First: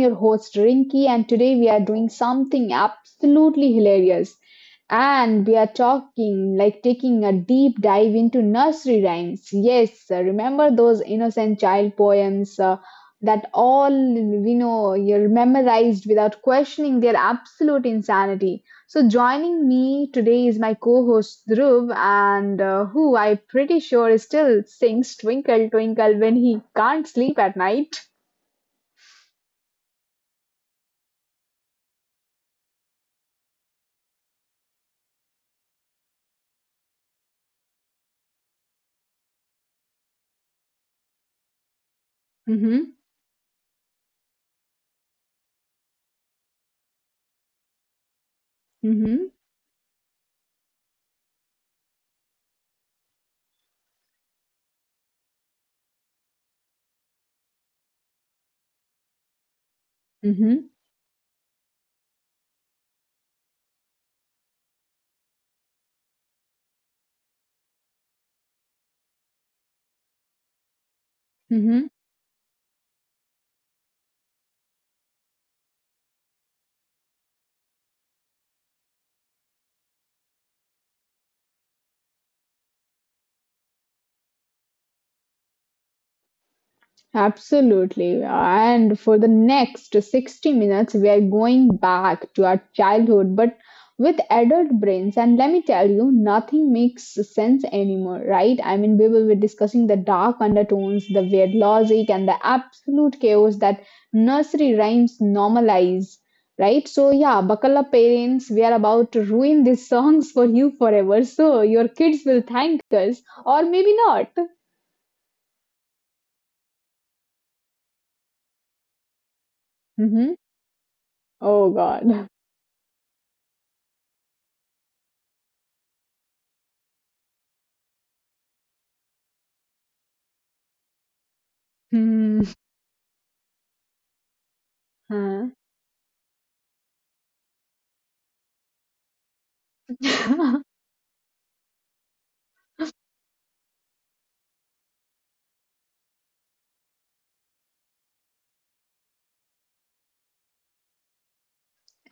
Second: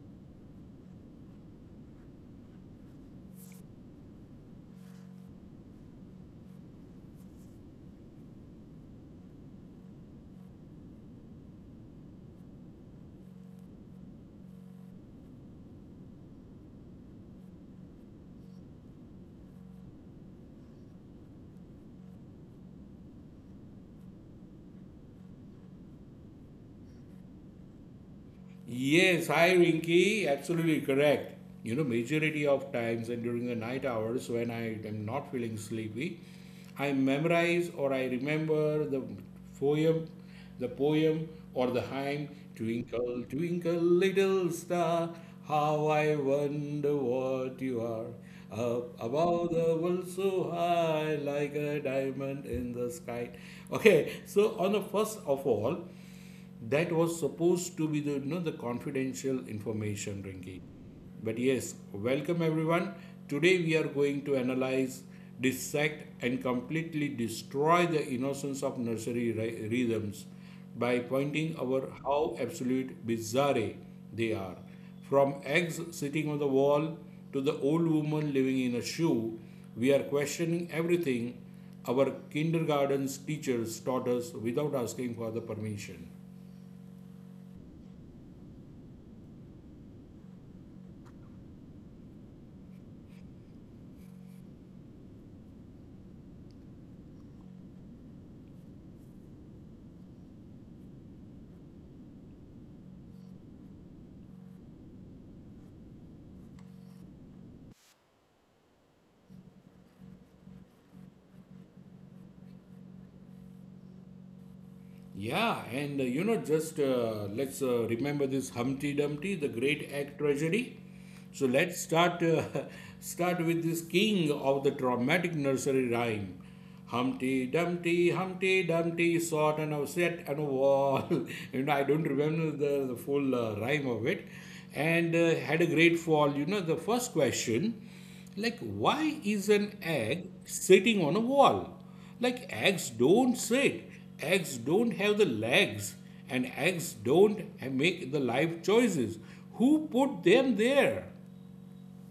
your host, Rinky, and today we are doing something absolutely hilarious. And we are talking like taking a deep dive into nursery rhymes. Yes, remember those innocent child poems that all you're memorized without questioning their absolute insanity. So, joining me today is my co host Dhruv, and who I'm pretty sure is still sings Twinkle Twinkle when he can't sleep at night. Yes, hi Rinky, absolutely correct. You know, majority of times and during the night hours when I am not feeling sleepy, I memorize or I remember poem, the poem or the hymn Mm hmm. Twinkle, twinkle little star, how I wonder what you are. Up Mm hmm. above the world so high, like a diamond in the sky. Okay, so on the first of all, that was supposed to be you know, the confidential information, Rinky. Mm But yes, welcome everyone. Today we are going to analyze, dissect, and completely destroy the innocence of nursery rhythms by pointing hmm. out how absolute bizarre they are. From eggs sitting on the wall to the old woman living in a shoe, we are questioning everything our kindergarten's teachers taught us without asking for the permission. Absolutely. And for the next 60 minutes, we are going back to our childhood, but with adult brains. And let me tell you, nothing makes sense anymore, right? I mean, we will be discussing the dark undertones, the weird logic, and the absolute chaos that nursery rhymes normalize, right? So, yeah, buckle up, parents. We are about to ruin these songs for you forever. So, your kids will thank us, or maybe not. Yeah, and you know, just let's remember this Humpty Dumpty, the great act Hmm. tragedy. So Oh, let's start God. Start with this king of the dramatic nursery rhyme. Humpty Dumpty, Humpty Dumpty, sat on a set on a wall. You know, I don't Hmm. remember the full rhyme of it, and Huh. had a great fall. You know, the first question. Like, why is an egg sitting on a wall? Like, eggs don't sit, eggs don't have the legs, and eggs don't make the life choices. Who put them there?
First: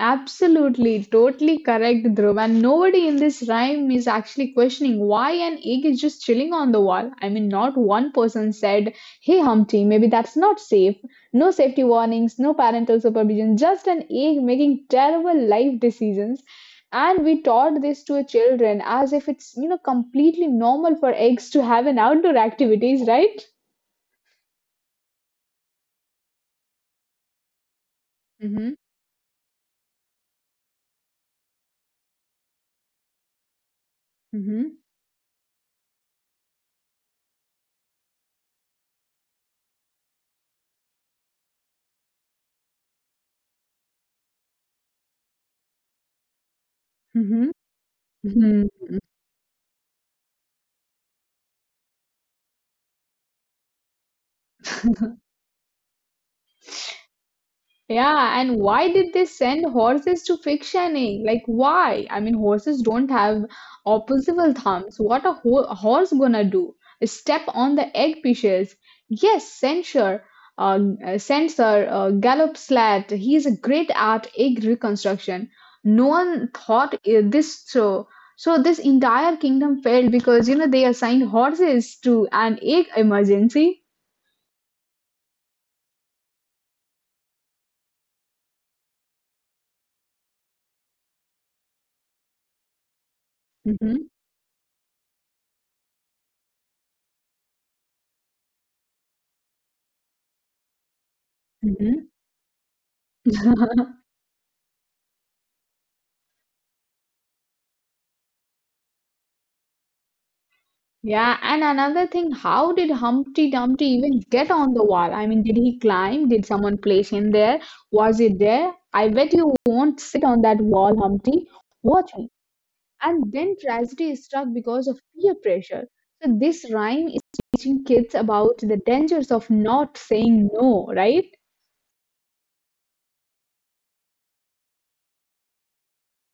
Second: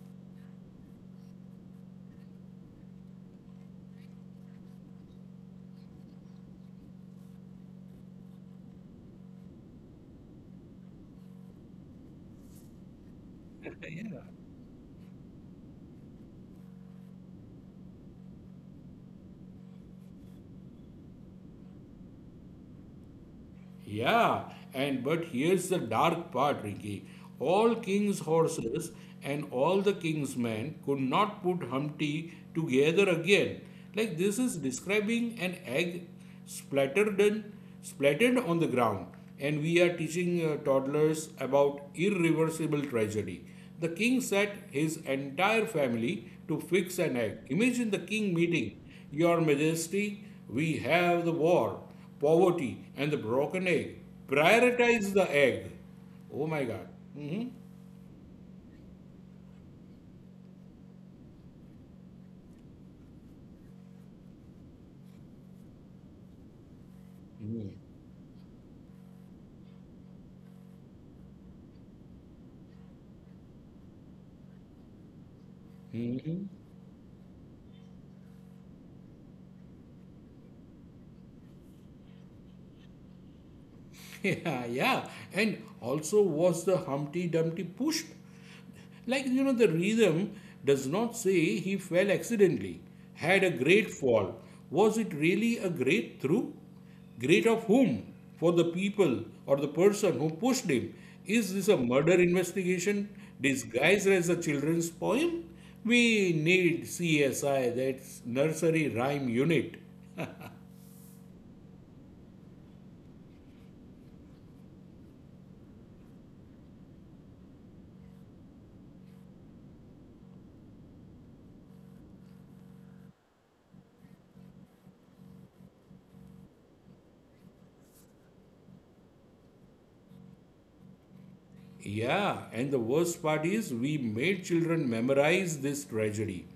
Absolutely, totally correct, Dhruv. And nobody in this rhyme is actually questioning why an egg is just chilling on the wall. I mean, not one person said, hey Humpty, maybe that's not safe. No safety warnings, no parental supervision, just an egg making terrible life decisions. And we taught this to our children as if it's, you know, completely normal for eggs to have an outdoor activities, right? Yeah, and but here's the dark part, Ricky. All king's Mm-hmm. horses and all the king's men could not put Humpty together again. Like this is Mm-hmm. describing an egg splattered and splattered on the ground, and we are teaching toddlers about irreversible tragedy. The king set his entire family to fix an egg. Imagine the king Mm-hmm. meeting, Your Majesty, we have the war, poverty, and the broken egg. Prioritize the egg. Oh my God. hmm Yeah, and why did they send horses to fictioning? Like, why? I mean, horses don't have opposable thumbs. What a, ho a horse gonna do? Step on the egg pieces. Yes, censure, uh, censor, Gallop Slat. He's a great at egg reconstruction. No hmm one thought this so. So this entire kingdom failed because you know they assigned horses to an egg emergency. yeah, yeah. And also, was the Humpty Dumpty pushed? Like, you know, the rhythm does not say he fell accidentally, had a great Hmm. fall. Was it really a great through? Great of whom? For the people or the person who pushed him? Is this a murder investigation disguised as a children's poem? We need CSI, that's nursery rhyme unit. Yeah, and another thing, how did Humpty Dumpty even get on the wall? I mean, did he climb? Did someone place him there? Was it there? I bet you won't sit on that wall, Humpty. Watch me. And then tragedy is struck because of peer pressure. So this rhyme is teaching kids about the dangers of not saying no, right? Yeah, and the worst part is we made children memorize this tragedy.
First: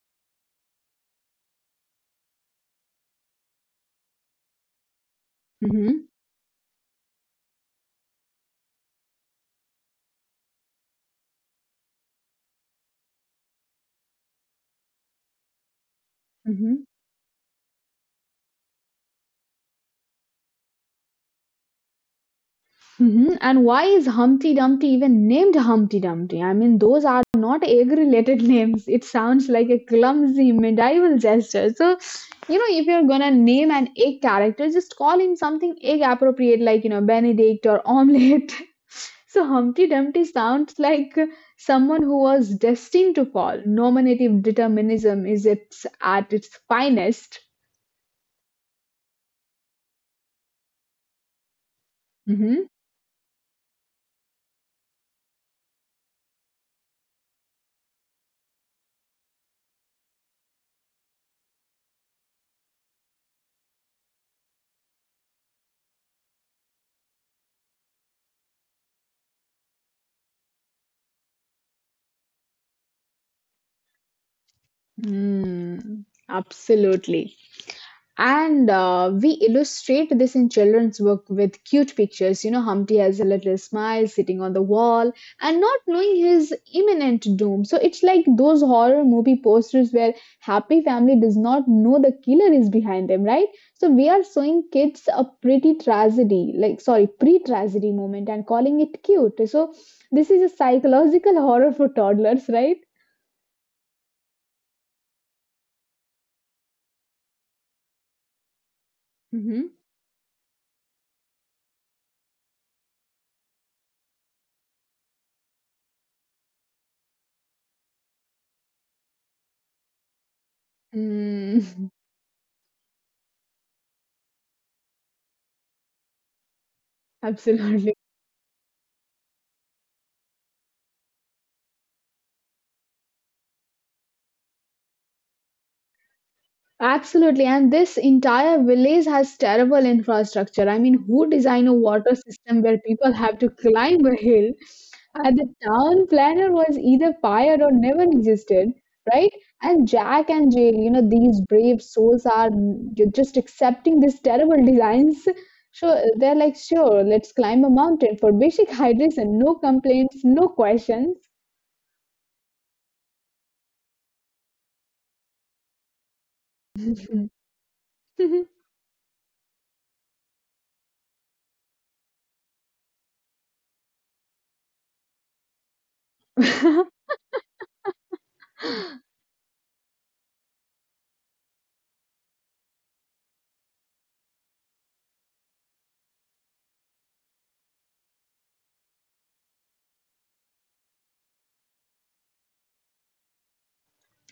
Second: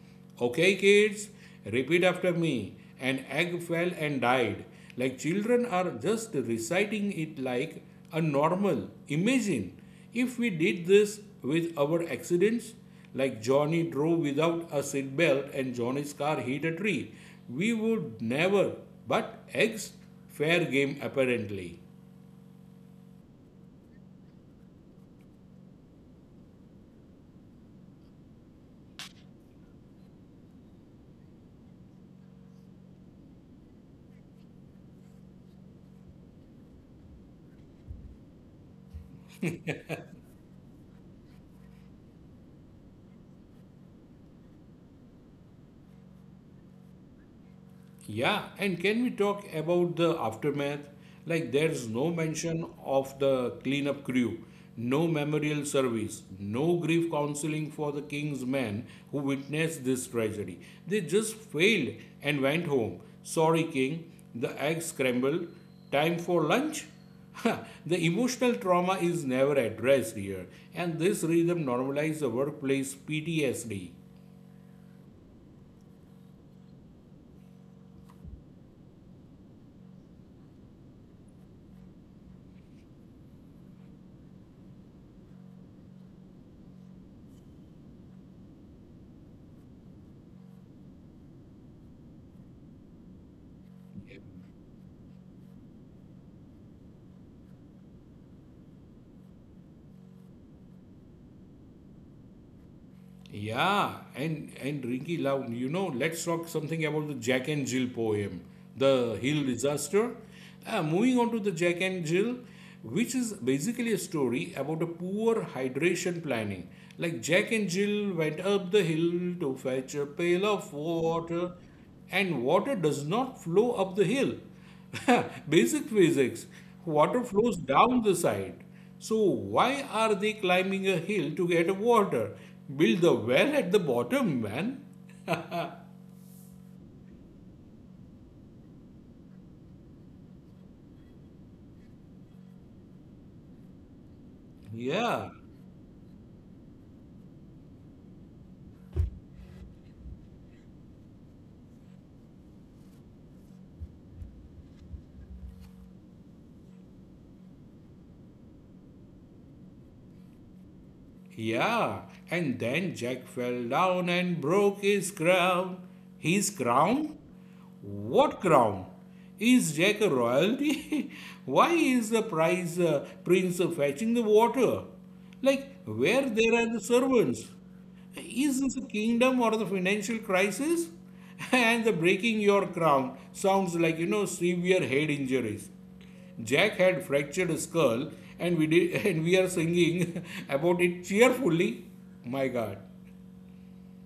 Okay, kids, repeat after me. An egg fell and died. Like children are Mm-hmm. just reciting it like a normal. Imagine if we did this with our accidents, like Johnny drove without a seatbelt and Johnny's car hit a Mm-hmm. tree. We would never, but eggs, fair game apparently. Mhm, and why is Humpty Dumpty even named Humpty Dumpty? I mean, those are not egg-related names. It sounds like a clumsy medieval gesture. So, you know, if you're gonna name an egg character, just call him something egg-appropriate, like you know, Benedict or omelette. So Humpty Dumpty sounds like someone who was destined to fall. Nominative determinism is its at its finest. Yeah, and can we talk about the aftermath? Like, there's no mention Mm-hmm. of the cleanup crew, no memorial service, no grief counseling for the king's men who witnessed this tragedy. They just failed and went home. Sorry, king, the egg scrambled. Time for lunch? the emotional trauma is never addressed here, and this rhythm normalizes the workplace PTSD. Mm, absolutely. And we illustrate this in children's book with cute pictures. You know, Humpty has a little smile sitting on the wall and not knowing his imminent doom. So it's like those horror movie posters where happy family does not know the killer is behind them, right? So we are showing kids a pretty tragedy, like sorry, pre-tragedy moment and calling it cute. So this is a psychological horror for toddlers, right? Yeah, and Rinky Loud, you know, let's talk something about the Jack and Jill poem, The Hill Mm-hmm. Disaster. Moving on to the Jack and Jill, which is basically a story about a poor hydration planning. Like Jack and Jill went up the hill to fetch a pail of water, Mm, and water does not flow up the hill. Basic physics. Water flows absolutely. down the side. So why are they climbing a hill to get water? Build the well at the bottom, man. Absolutely, and this entire village has terrible infrastructure. I mean, who design a water system where people have to climb a hill? And Yeah. the town planner was either fired or never existed, right? And Jack and Jill, you know, these brave souls are just accepting these terrible designs. So they're like, sure, let's climb a mountain for basic hydration, no complaints, no questions. Yeah, and then Jack fell down and broke his crown. His crown? What crown? Is Jack a royalty? Why is the prince fetching the water? Like, where there are the servants? Is this a kingdom or the financial crisis? And the breaking your crown sounds like, you know, severe head injuries. Jack had fractured his skull, and we did, and we are singing about it cheerfully. My God.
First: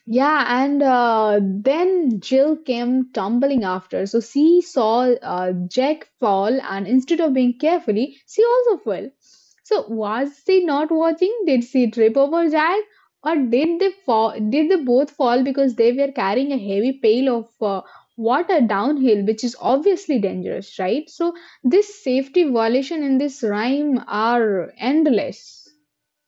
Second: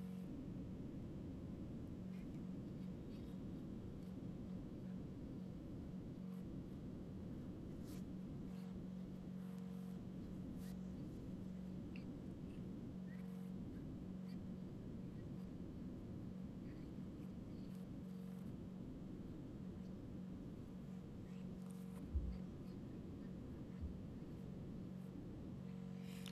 Yeah, and then Jill came tumbling after. So she saw Jack fall, and instead of being carefully, she also fell. So was she not watching? Did she trip over Jack, or did they fall? Did they both fall because they were carrying a heavy pail of water downhill, which is obviously dangerous, right? So this safety violation in this rhyme are endless.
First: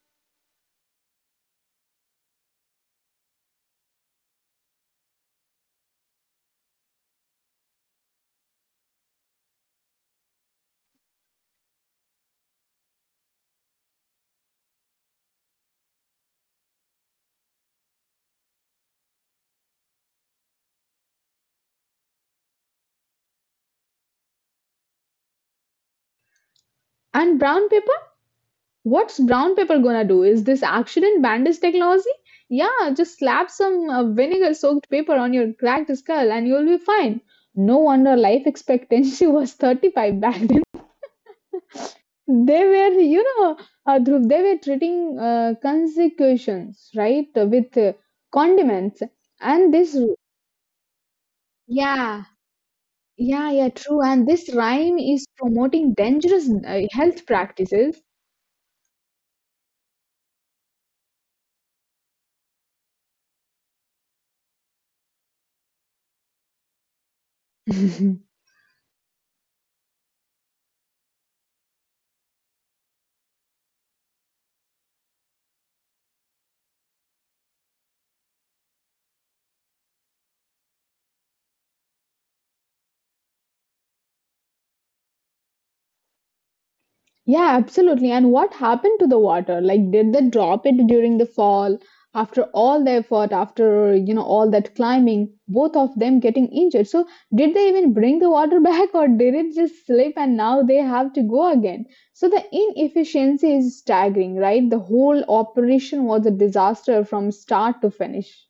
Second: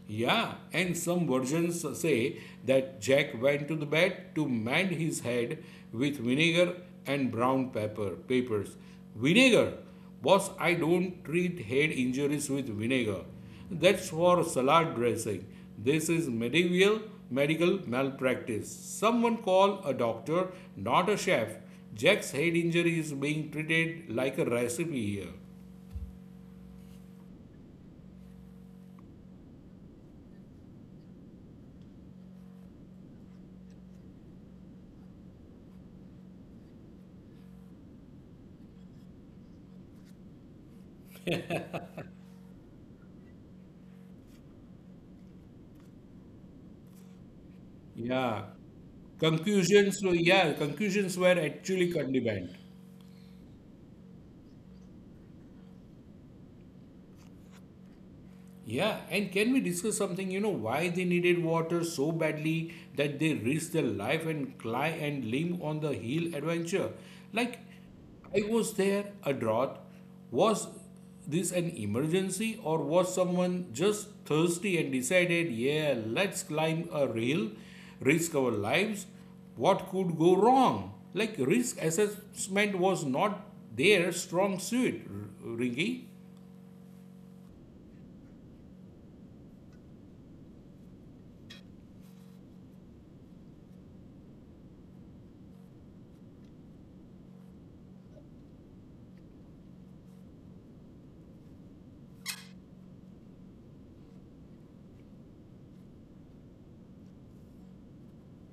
Yeah, and some versions say that Jack went to the bed to mend his head with vinegar and brown pepper papers. Vinegar, boss, I don't treat head injuries with vinegar. That's for salad dressing. This is medieval medical malpractice. Someone call a doctor, not a chef. Jack's head injury is being treated like a recipe here. And brown paper. What's brown paper gonna do? Is this accident bandage technology? Yeah, just slap some vinegar soaked paper on your cracked skull and you'll be fine. No wonder life expectancy was 35 back then. They were, you know, Dhruv, they were treating consecutions, right, with Yeah. condiments. And this, Conclusions were, yeah, conclusions were actually yeah, condemned. yeah, true. And this rhyme is promoting dangerous health practices. Yeah, and can we discuss something? You know why they needed water so badly that they risked their life and climb and limb on the hill adventure. Like, I was there, a drought. Was this an emergency, or was someone just thirsty and decided, yeah, let's climb a hill, risk our lives? What could go wrong? Like, risk assessment was not their strong suit, Ringy. Yeah, absolutely. And what happened to the water? Like, did they drop it during the fall? After all the effort, after, you know, all that climbing, both of them getting injured. So, did they even bring the water back or did it just slip and now they have to go again? So, the inefficiency is staggering, right? The whole operation was a disaster from start to finish.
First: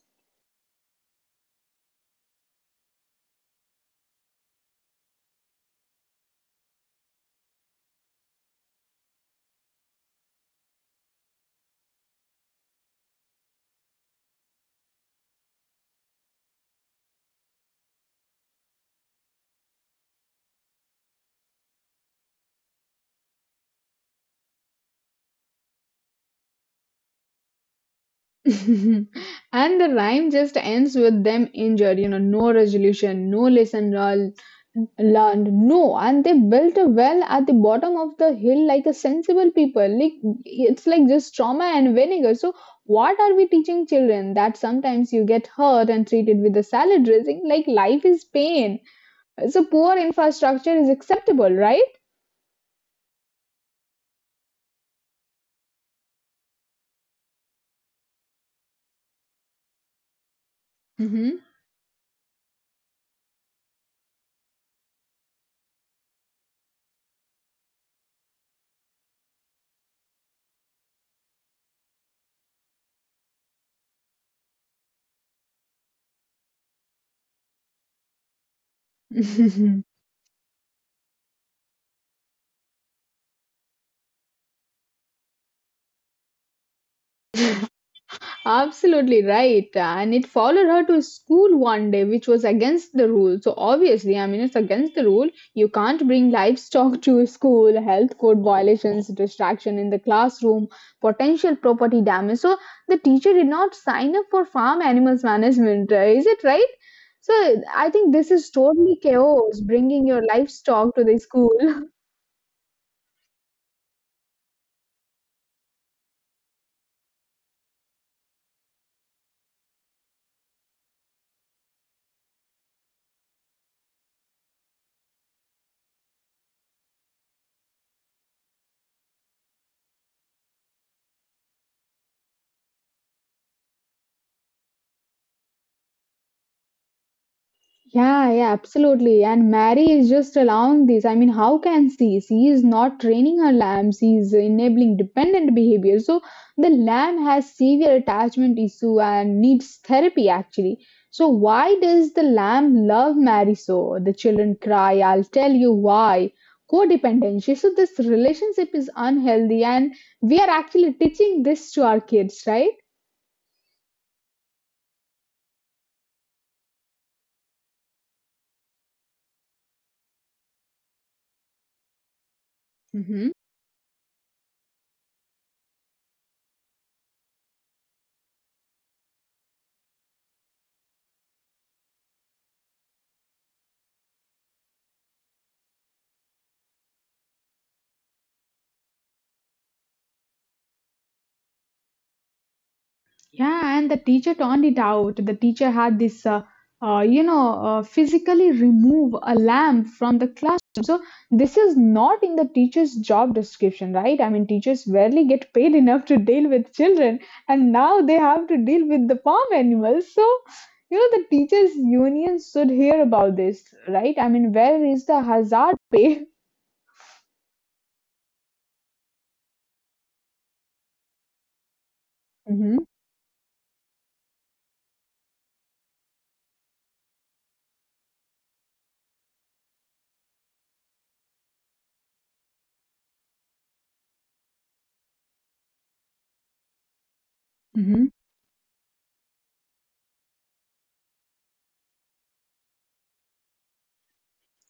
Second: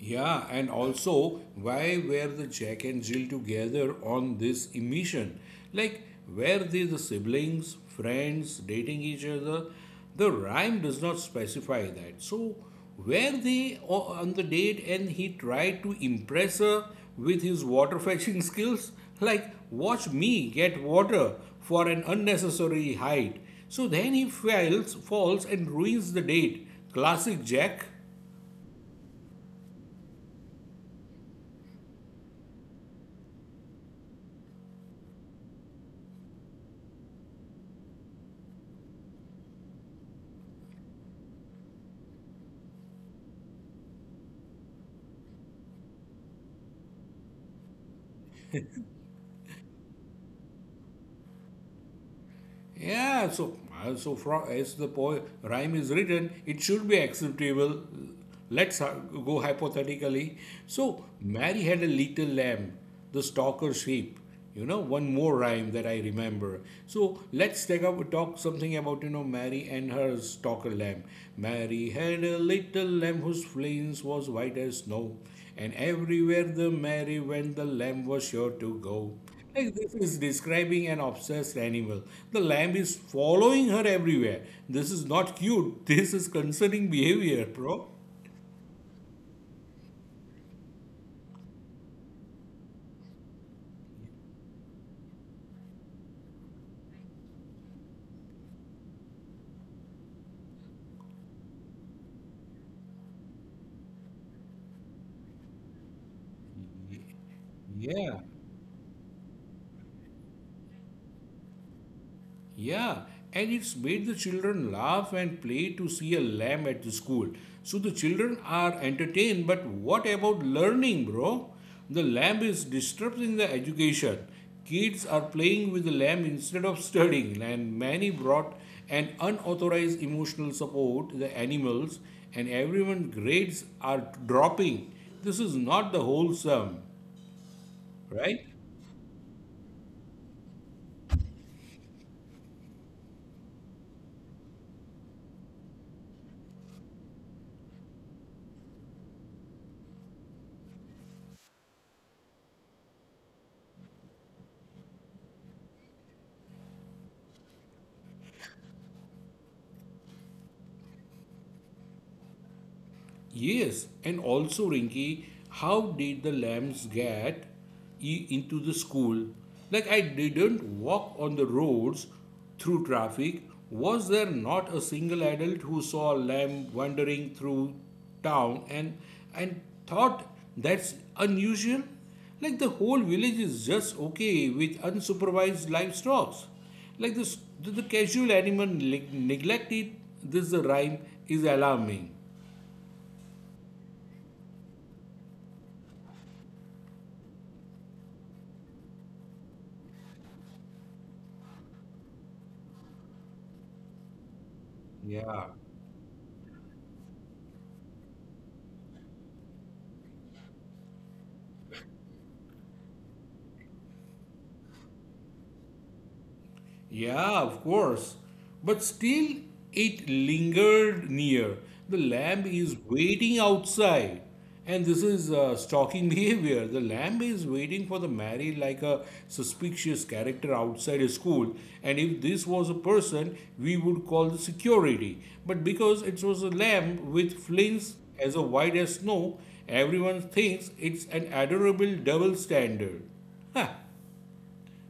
Yeah, and also, why were the Jack and Jill together on this emission? Like, were they the siblings, friends, dating each other? The rhyme does not specify that. So, were they on the date and he tried to impress her with his water fetching skills? Like, watch me get water for an unnecessary height. So then he fails, falls, and ruins the date. Classic Jack. And the rhyme just ends with them injured, you know, no resolution, no lesson learned, no. And they built a well at the bottom of the hill like a sensible people. Like it's like just trauma and vinegar. So what are we teaching children? That sometimes you get hurt and treated with a salad dressing, like life is pain. So poor infrastructure is acceptable, right? Yeah, so from as the poem rhyme is written, it should be acceptable. Let's ha- go hypothetically. So Hmm. Mary had a little lamb, the stalker sheep. You know, one more rhyme that I remember. So let's take up talk something about you know Mary and her stalker lamb. Mary had a little lamb whose fleece was white as snow, and everywhere the Mary went, the lamb was sure to go. Like this is describing an obsessed animal. The lamb is following her everywhere. This is not cute. This is concerning behavior, bro. Absolutely right. And it followed her to school one day, which was against the rule. So, obviously, I mean, it's against the rule. You can't bring livestock to school, health code violations, distraction in the classroom, potential property damage. So, the teacher did not sign up for farm animals management. Is it right? So, I think Yeah. this is totally chaos bringing your livestock to the school. Yeah, and it's made the children laugh and play to see a lamb at the school. So the children are entertained, but what about learning, bro? The lamb is disrupting the education. Kids are playing with the lamb instead of studying, and many brought an unauthorized emotional support to the animals, and everyone grades are dropping. This is not the wholesome, Yeah, right? yeah, absolutely. And Mary is just allowing this. I mean, how can she? She is not training her lamb. She is enabling dependent behavior. So the lamb has severe attachment issue and needs therapy actually. So why does the lamb love Mary so? The children cry, I'll tell you why. Codependency. So this relationship is unhealthy and we are actually teaching this to our kids, right? Yes, and also Rinky, how did the lambs get into the school? Like I didn't walk on the roads through traffic. Was there not a single adult who saw a lamb wandering through town and thought that's unusual? Like the whole village is just okay with unsupervised livestock. Like the casual animal neglected. This the rhyme is alarming. Yeah, and the teacher turned it out. The teacher had this, you know, physically remove a lamp from the classroom. So this is not in the teacher's job description, right? I mean, teachers barely Yeah. get paid enough to deal with children, and now they have to deal with the farm animals. So, you know, the teachers' unions should hear about this, right? I mean, where is the hazard pay? Yeah, of course. But still, it lingered near. The lamb is waiting outside. And this is stalking behavior. The lamb is waiting for the married like a suspicious character outside a school. And if this was a person, we would call the security. But because it was a lamb with flings Hmm. as white as snow, everyone thinks it's an adorable double standard. Ha!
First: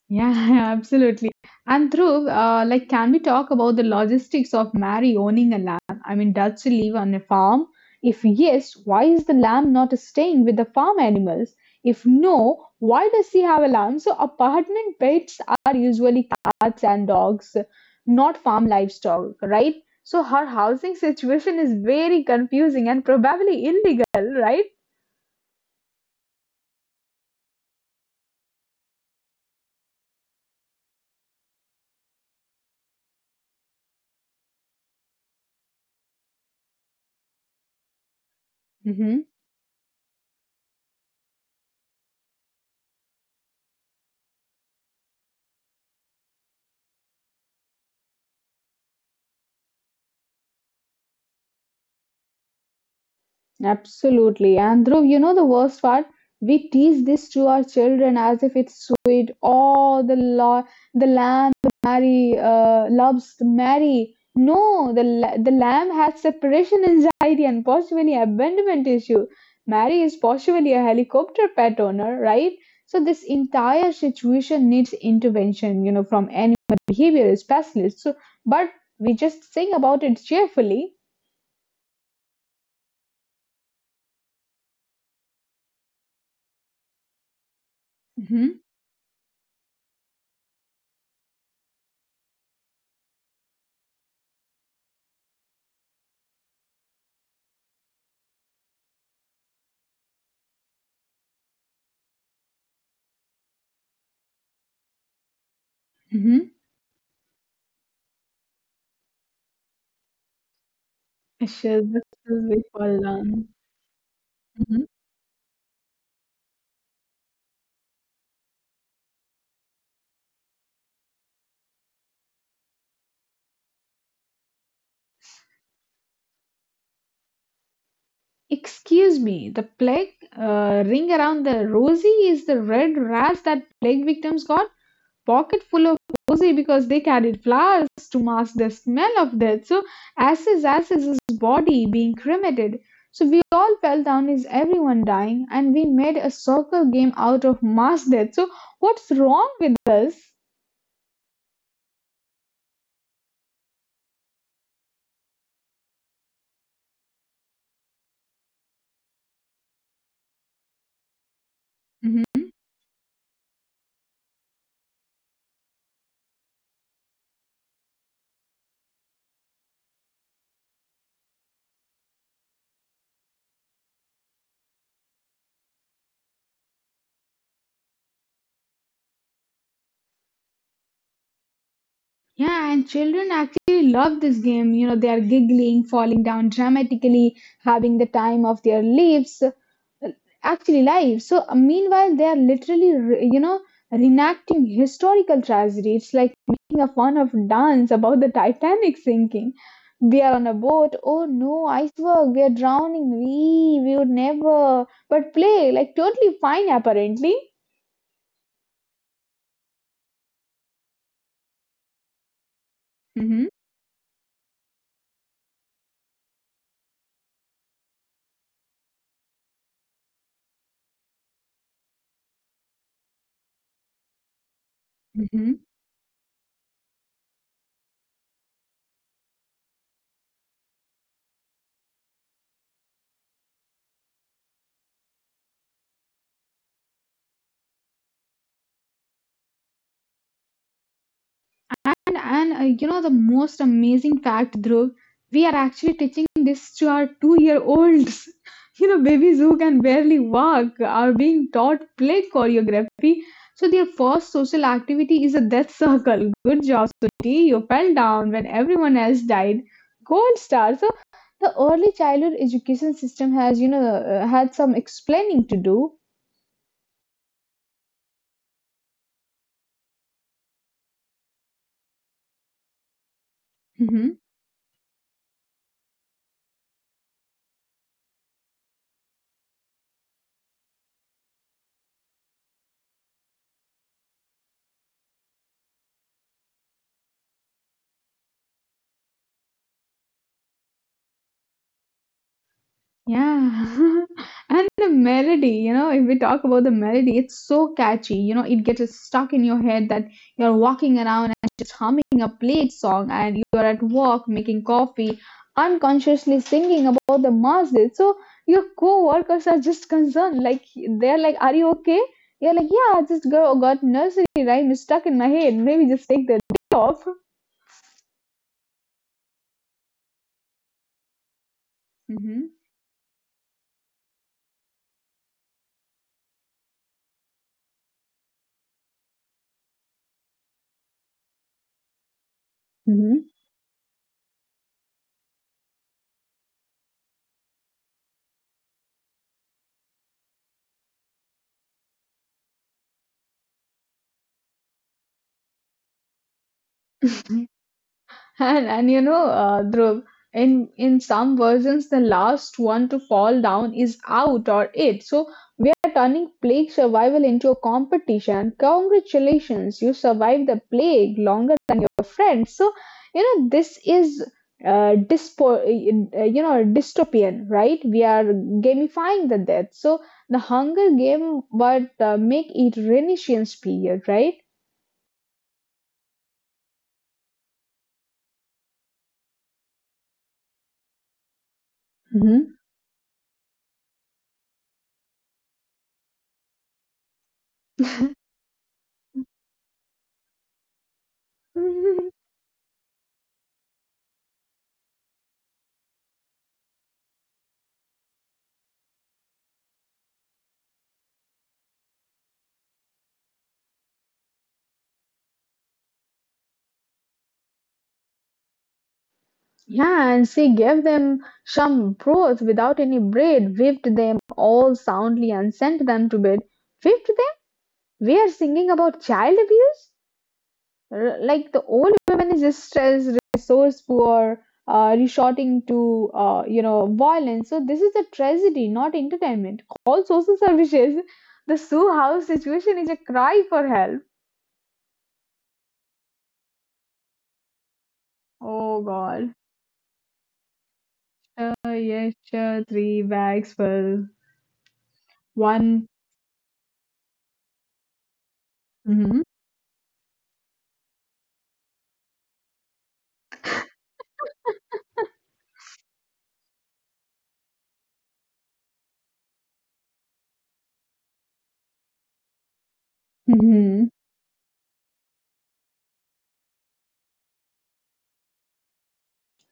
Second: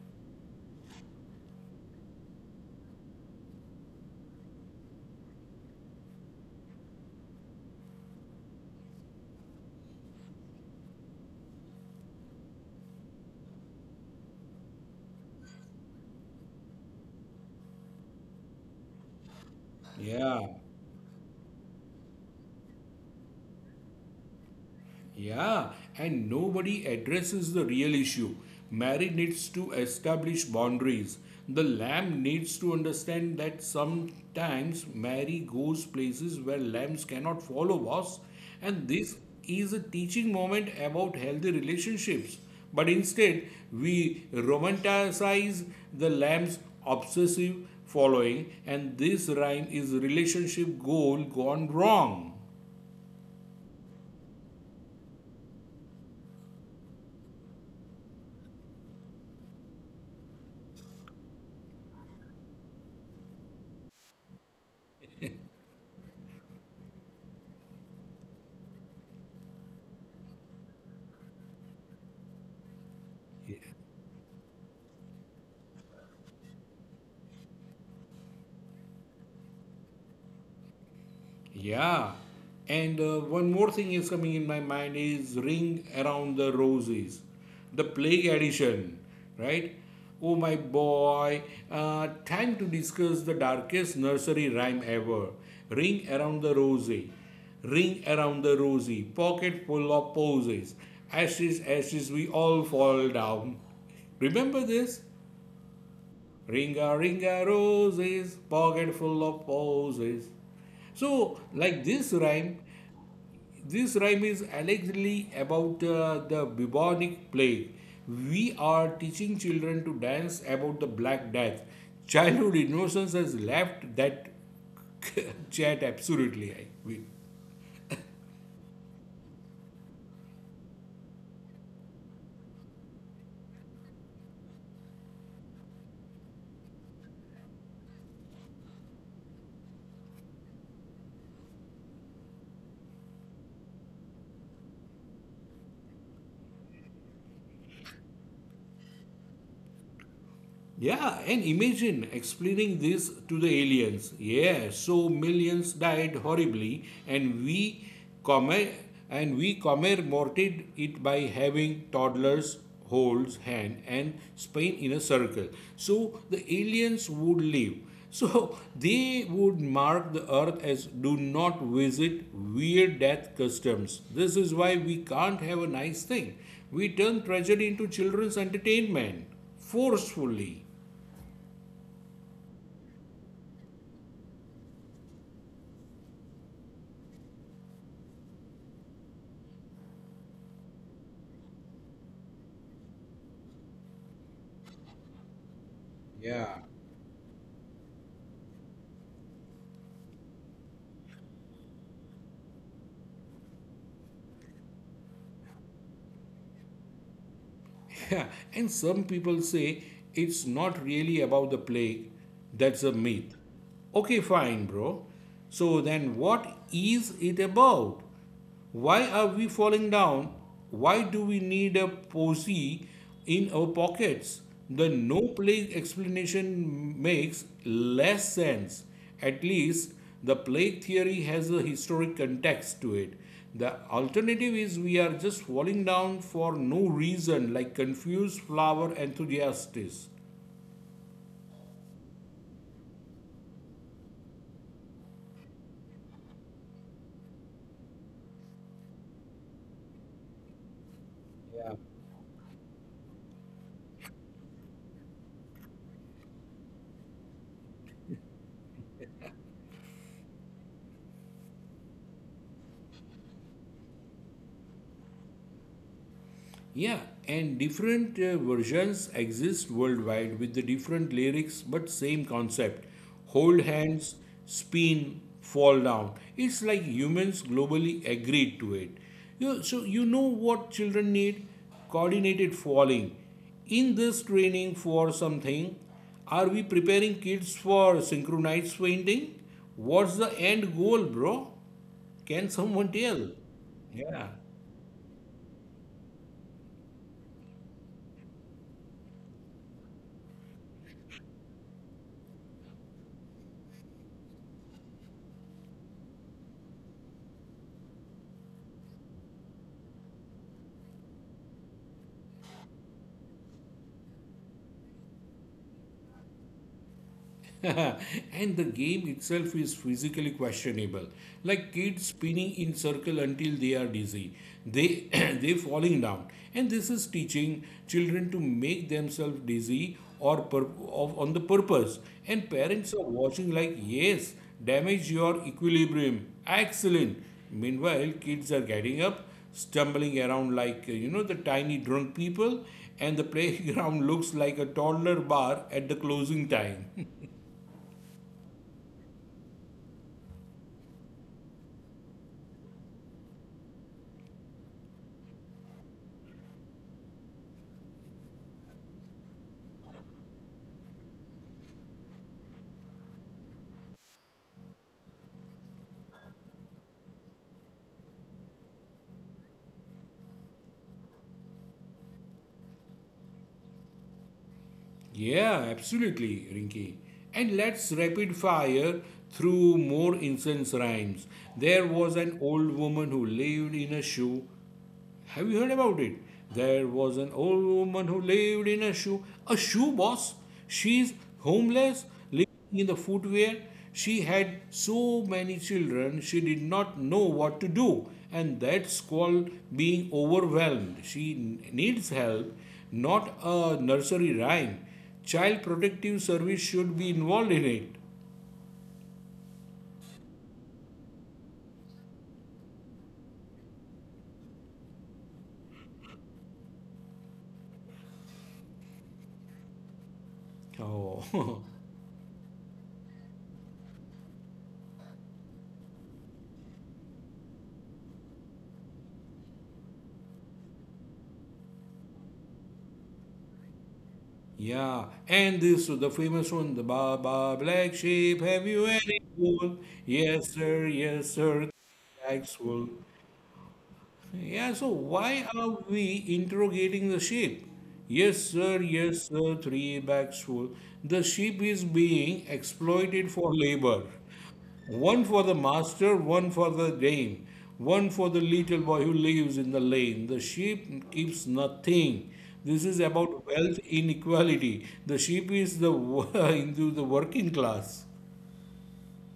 Yeah, absolutely. And Dhruv, like, can we talk about the logistics of Mary owning a lamb? I mean, does she live on a farm? If yes, why is the lamb not staying with the farm animals? If no, why does she have a lamb? So, apartment pets are usually cats and dogs, not farm livestock, right? So, Yeah. her housing situation is very confusing and probably illegal, right? Yeah, and nobody addresses the real issue. Mary needs to establish boundaries. The lamb needs to understand that sometimes Mary goes places where lambs cannot follow, boss. And this Mm-hmm. is a teaching moment about healthy relationships. But instead, we romanticize the lamb's obsessive following, and this rhyme is relationship goal gone wrong. Absolutely. And Dhruv, you know the worst part? We teach this to our children as if it's sweet. Oh, the law, the lamb marry, loves Mary. No, the lamb has separation anxiety and possibly abandonment issue. Mary is possibly a helicopter pet owner, right? So this entire situation needs intervention, you know, from animal behavior specialists. So, but we just sing about it cheerfully. Yeah. And one more thing is coming in my mind is Ring Around the Roses, the Plague Hmm. Edition, right? Oh my boy, time to discuss the darkest nursery rhyme ever. Ring Around the Rosie, Ring Around the Rosie, pocket full of posies. Ashes, ashes, we all fall down. Remember this? Ringa, ringa roses, pocket full of posies. So, like Ashes, this is we fall down. this rhyme is Mhm. allegedly about the bubonic plague. We are teaching children to dance about the Black Death. Childhood innocence has left that chat absolutely. I will. Excuse me, the plague ring around the rosy is the red rats that plague victims got. Pocket full of rosy because they carried flowers to mask the smell of death. So, ashes, ashes, is his body being cremated. So, we all fell down, is everyone dying? And we made a circle game out of mass death. So, what's wrong with us? Yeah, and imagine explaining this to the aliens. Yeah, so millions died horribly, and we commem- and we commemorated it by having Mhm. toddlers hold hand and spin in a circle. So the aliens would leave. So they would mark the earth as do not visit weird death customs. This is why we can't have a nice thing. We turn tragedy into children's entertainment forcefully. Yeah, and children actually love this game. You know, they are giggling, falling down dramatically, having the time of their lives, actually lives. So meanwhile, they are literally, you know, reenacting historical tragedy. It's like Yeah. making a fun of dance about the Titanic sinking. We are on a boat. Oh no, iceberg! We are drowning. We would never. But play like totally fine apparently. yeah, and some people say it's not really about the plague. That's a myth. Okay, fine, bro. So then what is it about? Why are we falling down? Why do we need a posy in our pockets. The no Mm-hmm. plague explanation makes less sense. At least the plague theory has a historic context to it. The alternative is we are just falling down for no reason, like confused flower enthusiasts. And you know the most amazing fact, Dhruv, we are actually teaching this to our two-year-olds. You know, babies who can barely walk are being taught play choreography. So their first social activity is a death circle. Good job, Suti. You fell down when everyone else died. Gold star. So the early childhood education system has, you know, had some explaining to do. Yeah, and different versions exist worldwide with the different lyrics but same concept. Hold Hmm. hands, spin, fall down. It's like humans globally agreed to it. You, so, you know what children need? Coordinated falling. In this training for something, are we preparing kids for synchronized fainting? What's the end goal, bro? Can someone tell? Yeah. Yeah. The melody, you know, if we talk about the melody, it's so catchy. You know, it gets stuck in your head that you're walking around and just humming a played song, and you're at work making coffee, unconsciously singing about the masjid. So your co-workers are just concerned, like they're like, "Are you okay?" You're like, "Yeah, got nursery rhyme stuck in my head. Maybe just take the day off." And the game itself is physically questionable, like kids spinning Hmm. in circle until they are dizzy. They They falling down. And this is teaching children to make themselves dizzy on the purpose. And parents are Hmm. watching like, yes, damage your equilibrium, excellent. Meanwhile, kids are getting up, stumbling around like the tiny drunk people. And the playground looks like a toddler bar at the closing time. And you know, Dhruv, in some versions, the last one to fall down is out or it. So we are turning plague survival into a competition. Congratulations, you survived the plague longer than your friends. So this is dystopian, right? We are gamifying the death. So the Hunger Game, but make it Renaissance period, right? Yeah, absolutely, Rinky. And let's rapid fire through more incense rhymes. There was an old woman who lived in a shoe, have you heard about it? There was an old woman who lived in a shoe boss. She's homeless, Hmm. living in the footwear. She had so many children, she did not know what to do, and that's called being overwhelmed. She needs help, not a nursery rhyme. Child Protective Service should be involved in it. Yeah, and she gave them some broth without any bread, whipped them all soundly and sent them to bed. Whipped them? We are singing about child abuse? Like the Oh. old woman is stressed, resourceful, or resorting to violence. So this is a tragedy, not entertainment. Call social services. The Sue House situation is a cry for help. Yeah, and this is the famous one, the Baba Black Sheep. Have Oh you any God. wool? Yes, sir. Yes, sir. Yes, Black sure. Three wool. bags for Yeah, so why are one. we interrogating the sheep? Mm-hmm. Yes, sir, three bags full. The sheep is being exploited for labor. One for the master, one for the dame, one for the little boy who lives in the lane. The sheep keeps nothing. This is about Mm-hmm. wealth inequality. The sheep is the into the working class.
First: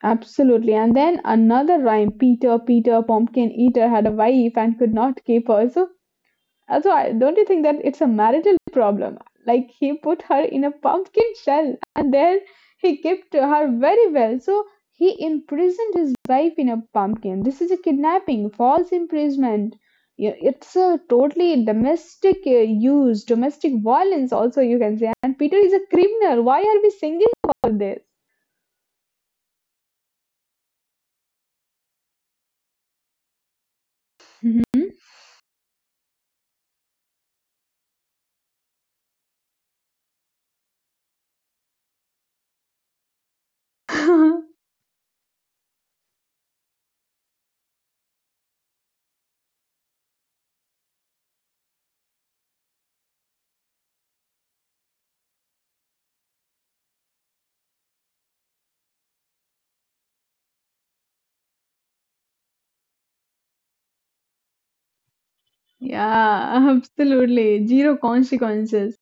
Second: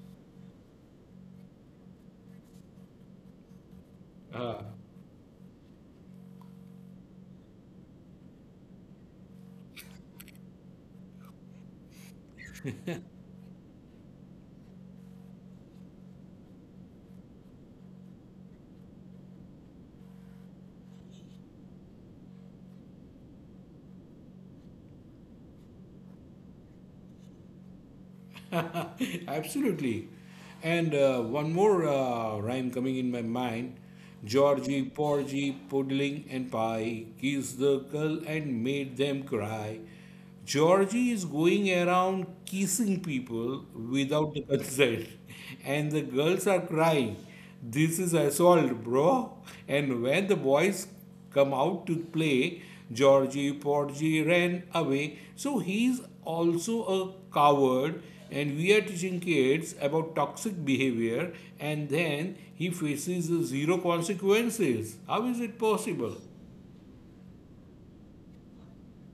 Absolutely. And then another rhyme, Peter, Peter, pumpkin eater had a wife Ah. and could not keep her. So, also, don't you think that it's a marital problem? Like he put her in a pumpkin shell and there he kept her very well. So he imprisoned his wife in a pumpkin. This is a kidnapping, false imprisonment. Yeah, it's a totally domestic domestic violence also you can say. And Peter is a criminal. Why are we singing for this? Absolutely. And one more rhyme coming in my mind. Georgie, Porgy, Puddling and Pie kissed the girl and made them cry. Georgie is going around kissing people without the consent, and the girls are crying. This is assault, bro. And when the boys come out to play, Georgie Porgy ran away. So he's also a coward, and we are teaching kids about toxic behavior, and then he faces zero consequences. How is it possible? Yeah, absolutely. Zero consequences.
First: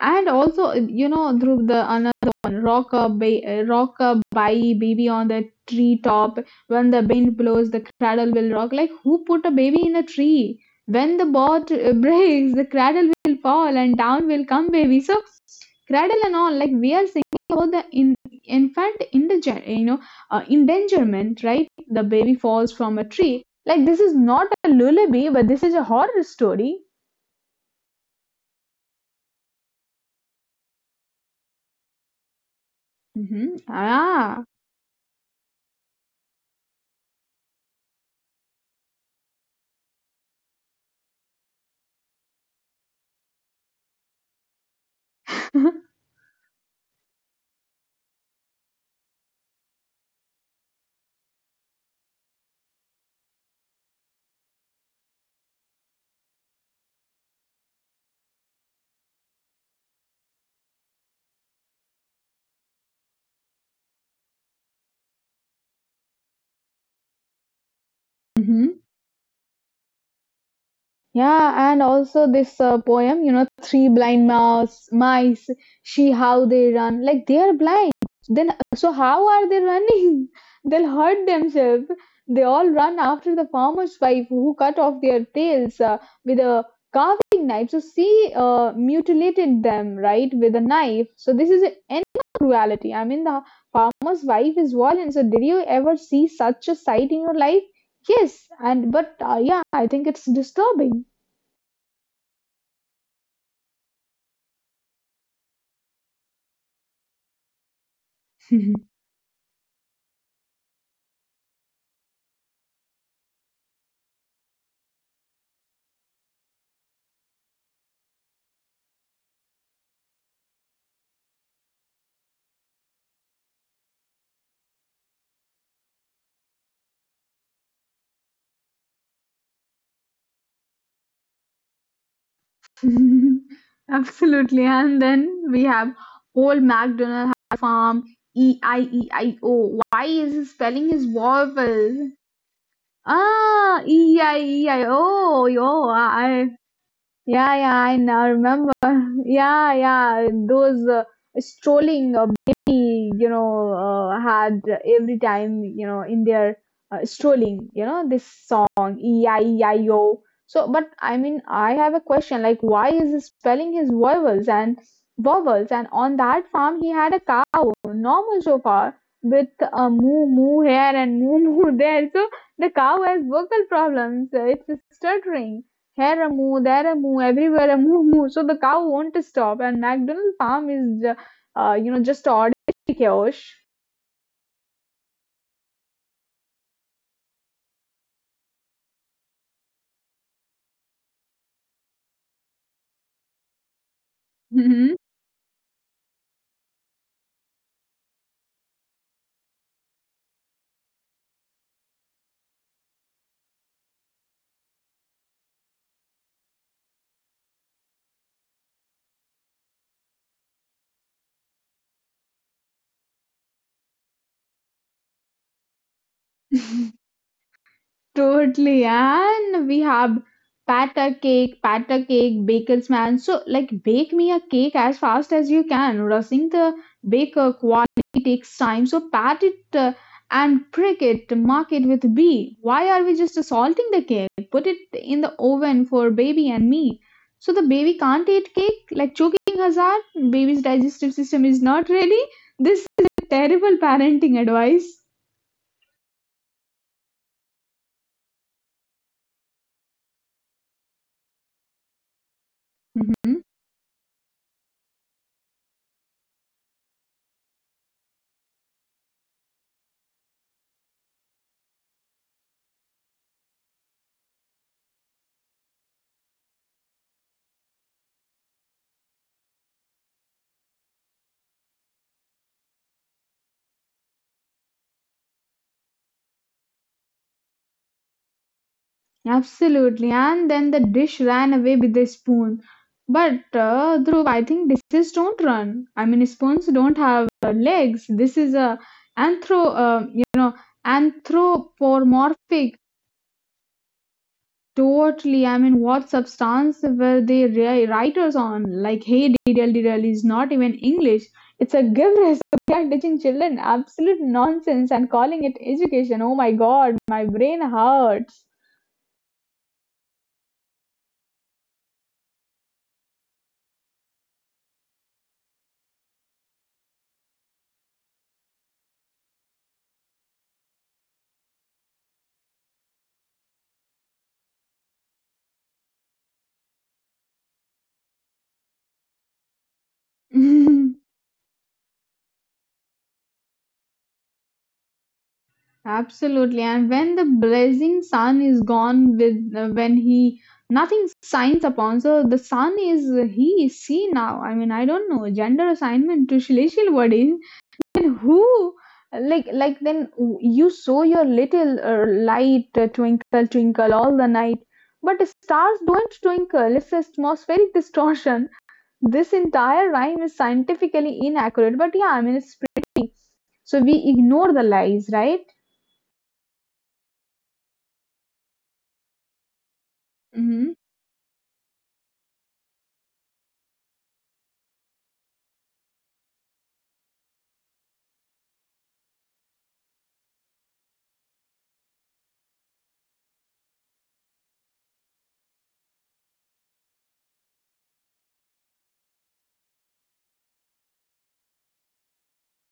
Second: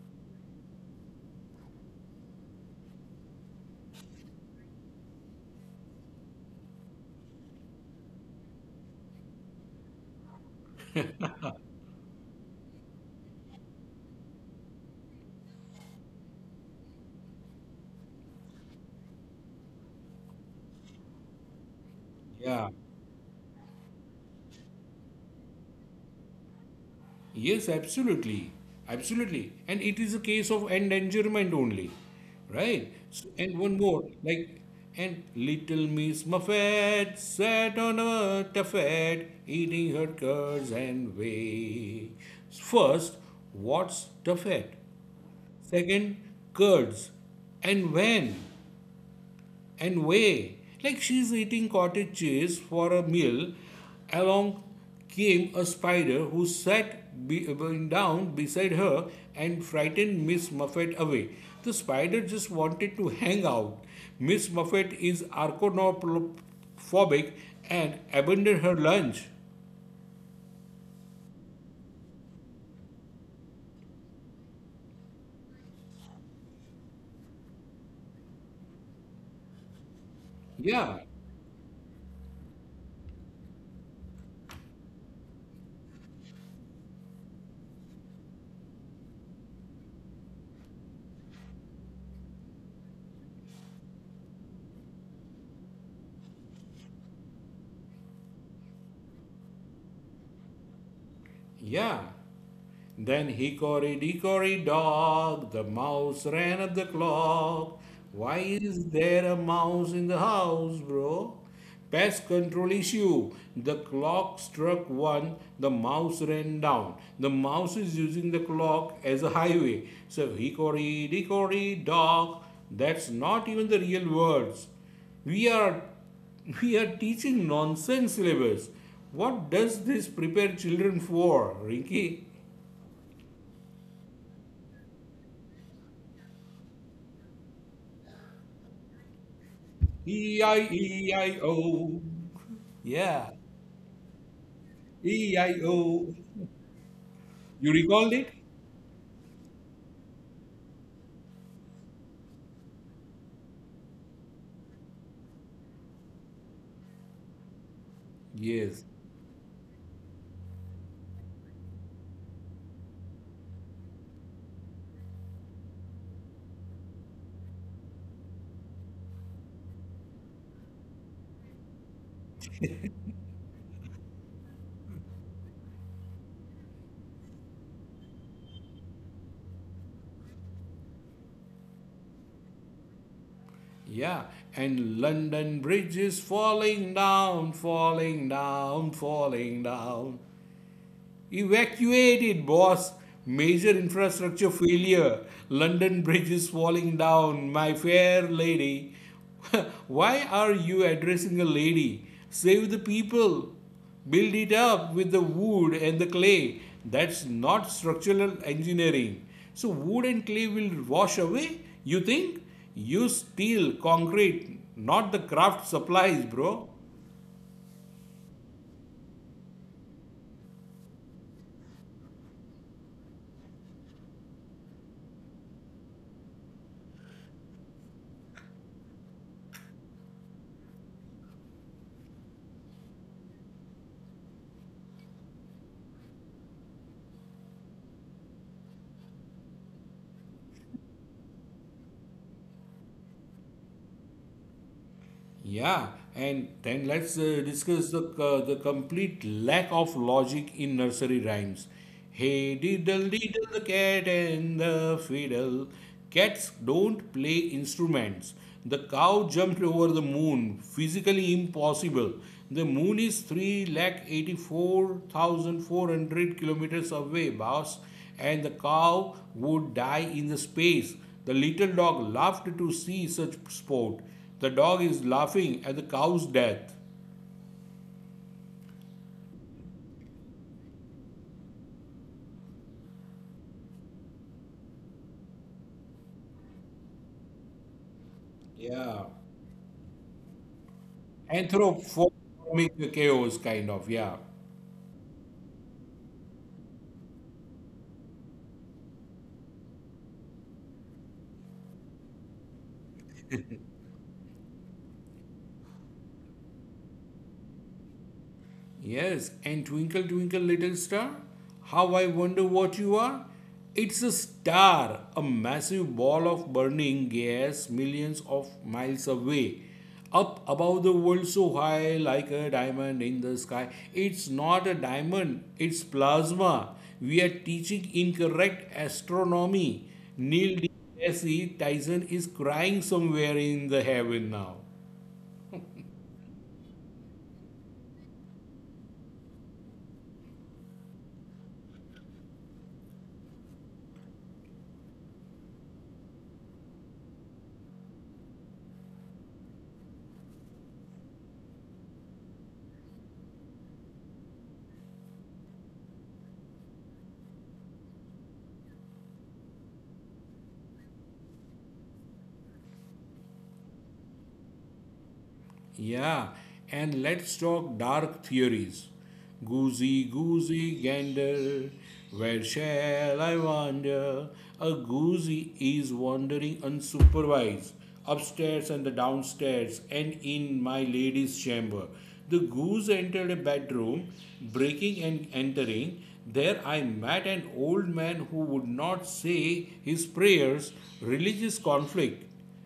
And also, you know, through the another one, rock a rock a bye baby on the tree top. When the wind blows, the cradle will rock. Like who put a baby in a tree? When the boat breaks, the cradle will fall and down will come baby. So cradle and all, like we are singing about the in infant indiger, you know, endangerment, right? The baby Yeah. falls from a tree. Like this is not a lullaby, but this is a horror story. Yes, absolutely. Absolutely. And it is a case of endangerment only, right? And Hmm. one more, Ah. like, and little Miss Muffet sat on a tuffet, eating her curds and whey. First, what's tuffet? Second, curds. And when? And way. Like she's eating cottage cheese for a meal, along came a spider who sat be- down beside her and frightened Miss Muffet away. The spider just wanted to hang out. Miss Muffet is arachnophobic and abandoned her lunch. Yeah, and also this poem, you know, three blind mice, see how they run. Like they are blind. Then, so how are they running? They'll Yeah, hurt themselves. They all run after the farmer's wife who cut off their tails with a carving knife. So she mutilated them, right, with a knife. So this is an cruelty. I mean, the farmer's wife is violent. So did you ever see such a sight in your life? Yes, and but yeah, I think it's disturbing. yeah. Then hickory dickory dock, the mouse ran up the clock. Why is Mhm. there a mouse in the house, bro? Pest control issue. The clock struck one, the mouse ran down. The mouse is using the clock as a highway. So hickory dickory dock, that's not even the real words. We are we are teaching nonsense syllabus. What does this prepare children for, Rinky? Absolutely. And then we have old MacDonald Farm, E-I-E-I-O. Why is his spelling is E-I-E-I-O. vowel? Yeah, Ah, E-I-E-I-O. E-I-O. Yo, I Yeah, You yeah, I recalled it? now remember. Yeah, yeah, those strolling baby, you know, had every time, you know, in their strolling, you know, this Yes, song, E-I-E-I-O. So, but I mean, I have a question, like, why is he spelling his vowels and vowels? And on that farm, he had a cow, normal so far, with a moo moo here and moo moo there. So the cow has vocal problems. It's stuttering here a moo, there a moo, everywhere a moo moo. So the cow won't stop, and McDonald Farm is, you know, just ordinary chaos. yeah. And London Bridge is falling down, falling down, falling down. Evacuated, boss. Major infrastructure failure. London Bridge is falling down. My fair lady. Why are you addressing a lady? Save the people. Build it up with the wood and the clay. That's not structural engineering. So, wood and clay will wash away, you think? Use steel, concrete, not the craft supplies, bro. Totally, and we have batter cake, baker's man. So, like, bake me a cake as fast as you can. Rushing the baker quality takes time. So, pat it and prick it, mark it with B. Why are we just salting the cake? Put it in the oven for baby and me. So, the baby can't eat cake, like choking hazard. Baby's digestive system is not ready. This is terrible parenting advice. Yeah, and then let's discuss the the complete lack of logic in nursery rhymes. Hey diddle Mhm. diddle the cat and the fiddle. Cats don't play instruments. The cow jumped over the moon. Physically impossible. The moon is 384,400 kilometers away, boss. And the cow would die in the space. The little dog laughed to see such sport. The dog is laughing at the cow's death. Absolutely. And then the dish ran away with the spoon. But Dhruv, I think dishes don't run. I mean, spoons don't have legs. This is a Yeah. anthro, uh, you know, anthropomorphic. Anthropomorphic chaos, kind of, yeah. Totally. I mean, what substance were they writers on? Like, hey, DDL DDL is not even English. It's a gibberish. They are teaching children absolute nonsense and calling it education. Oh my God, my brain hurts. Yes, and twinkle, twinkle, little star, how I wonder what you are. It's a star, a massive ball of burning gas millions of miles away, up above the world so high like a diamond in the sky. It's not a diamond, it's plasma. We are teaching incorrect astronomy. Neil deGrasse Tyson is crying somewhere in the heaven now. Absolutely, and when the blazing sun is gone, with when he nothing shines upon, so the sun is he is she now. I mean, I don't know gender assignment to celestial bodies, and who then you saw your little light twinkle twinkle all the night, but the stars don't twinkle. It's atmospheric distortion. This entire rhyme is scientifically inaccurate, but yeah, I mean it's so we ignore the lies, right? Yeah, and let's talk dark theories. Goosey, Mm-hmm. goosey, gander, where shall I wander? A goosey is wandering unsupervised, upstairs and the downstairs, and in my lady's chamber. The goose entered a bedroom, breaking and entering. There I met an old man who would not say his prayers, religious conflict,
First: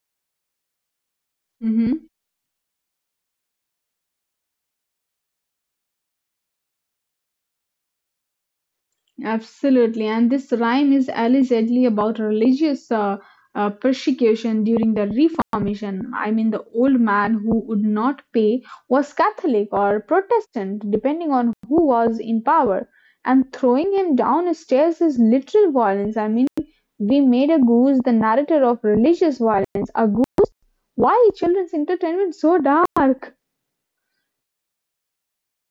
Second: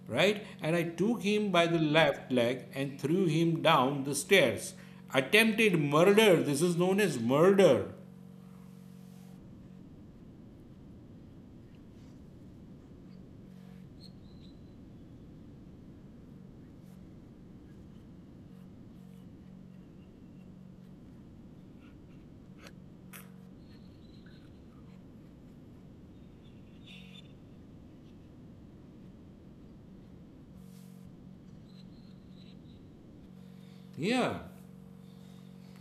right? And I took him by the left leg and threw him down the stairs. Attempted murder, this is known as murder. Absolutely, and this rhyme is allegedly about religious persecution during the Reformation. I mean, the old man who would not pay was Catholic or Protestant, depending on who was in power, and throwing him down stairs is literal violence. I mean, we made a goose the narrator of religious violence. A goose. Why is children's entertainment so dark? Yeah.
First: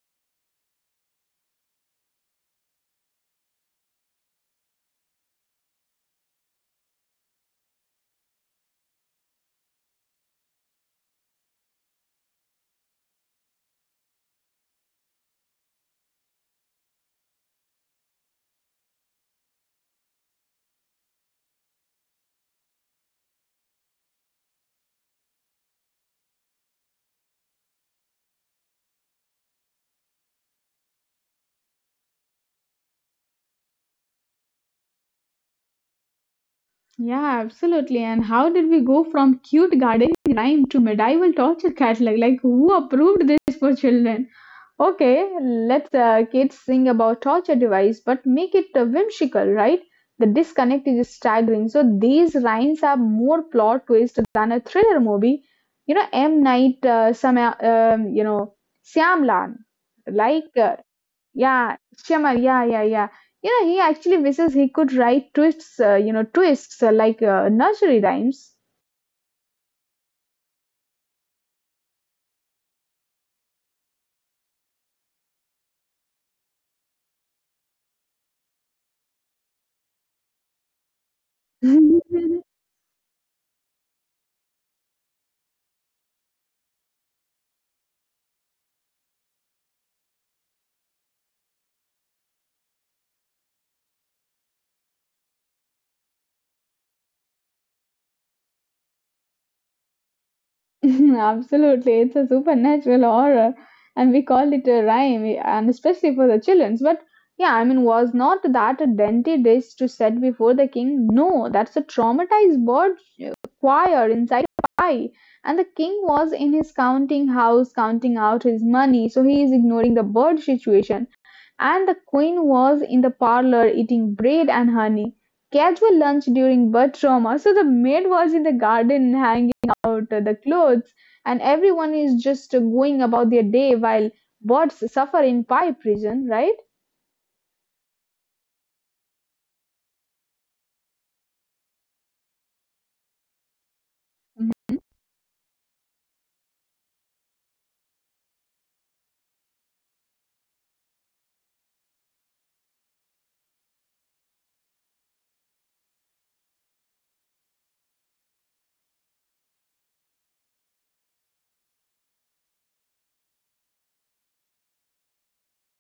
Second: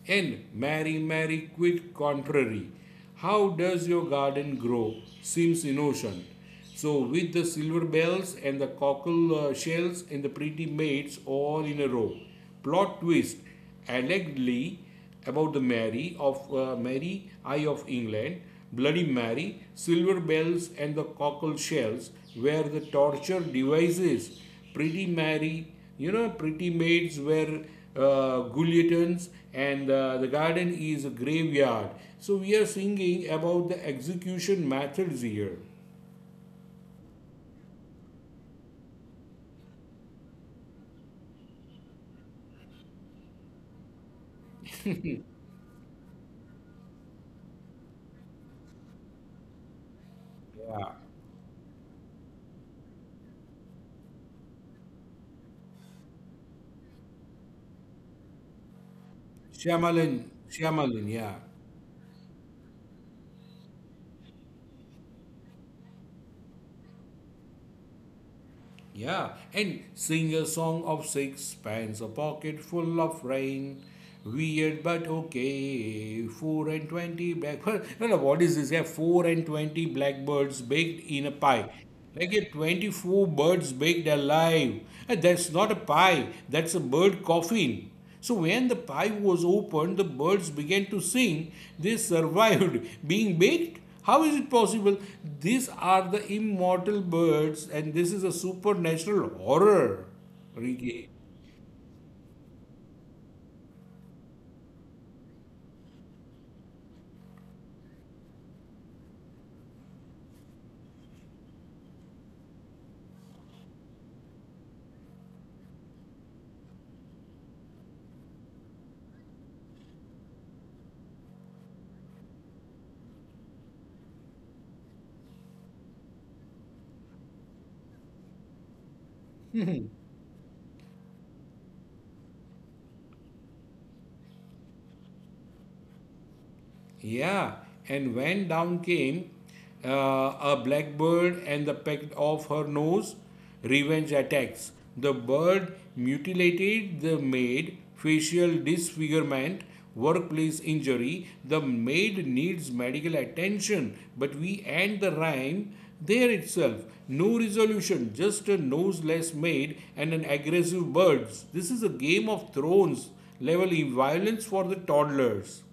And Mary, Mary, quit contrary. How does your garden grow? Seems innocent. So, with the silver bells and the cockle shells and the pretty maids all in a row. Plot twist. Allegedly, about the Mary of Mary, Eye of England, Bloody Mary, Silver Bells, and the Cockle Shells were the torture devices. Pretty Mary, you know, pretty maids were guillotines, and the garden is a graveyard. So we are singing about the execution methods here. Yeah, absolutely. And how did we go from cute gardening rhyme to medieval torture catalog? Like, who approved this for children? Okay, let kids sing about torture device, but make it whimsical, right? The disconnect Yeah, is staggering. So these rhymes are more plot twist than a thriller movie. You know, M. Night, you know, Shyamalan, Shyamalan, like uh, Shyamalan, yeah. yeah, Shyamal. Yeah, yeah, yeah. You know, he actually wishes he could write twists, twists like nursery rhymes. Yeah, and sing a song of sixpence, a pocket full of rain. Weird but okay, four and twenty blackbirds. No, no, what is this? Yeah, four and twenty blackbirds baked in a pie. Like a 24 birds baked alive. And that's not a pie, that's a bird coffin. So when the pie was opened, the birds began to sing. They survived being baked. How is it possible? These are the immortal birds, and this is a supernatural horror, Ricky. Absolutely, it's a supernatural horror, and we call it a rhyme, and especially for the childrens. But yeah, I mean, was not that a dainty dish to set before the king? No, that's a traumatized bird uh, choir inside a pie. And the king was in his counting house, counting out his money, so he is ignoring the bird situation. And the Queen was in the parlour eating bread and honey. Casual lunch during birth trauma. So the maid was in the garden hanging out the clothes, and everyone is just going about their day while birds suffer in pie prison, right? Yeah, and when down came uh, a blackbird and the peck of her nose, revenge attacks. The bird mutilated the maid, facial disfigurement, workplace injury. The maid needs medical attention, but we end the rhyme there itself. No resolution, just a noseless maid and an aggressive bird. This is a Game of Thrones level in violence for the toddlers.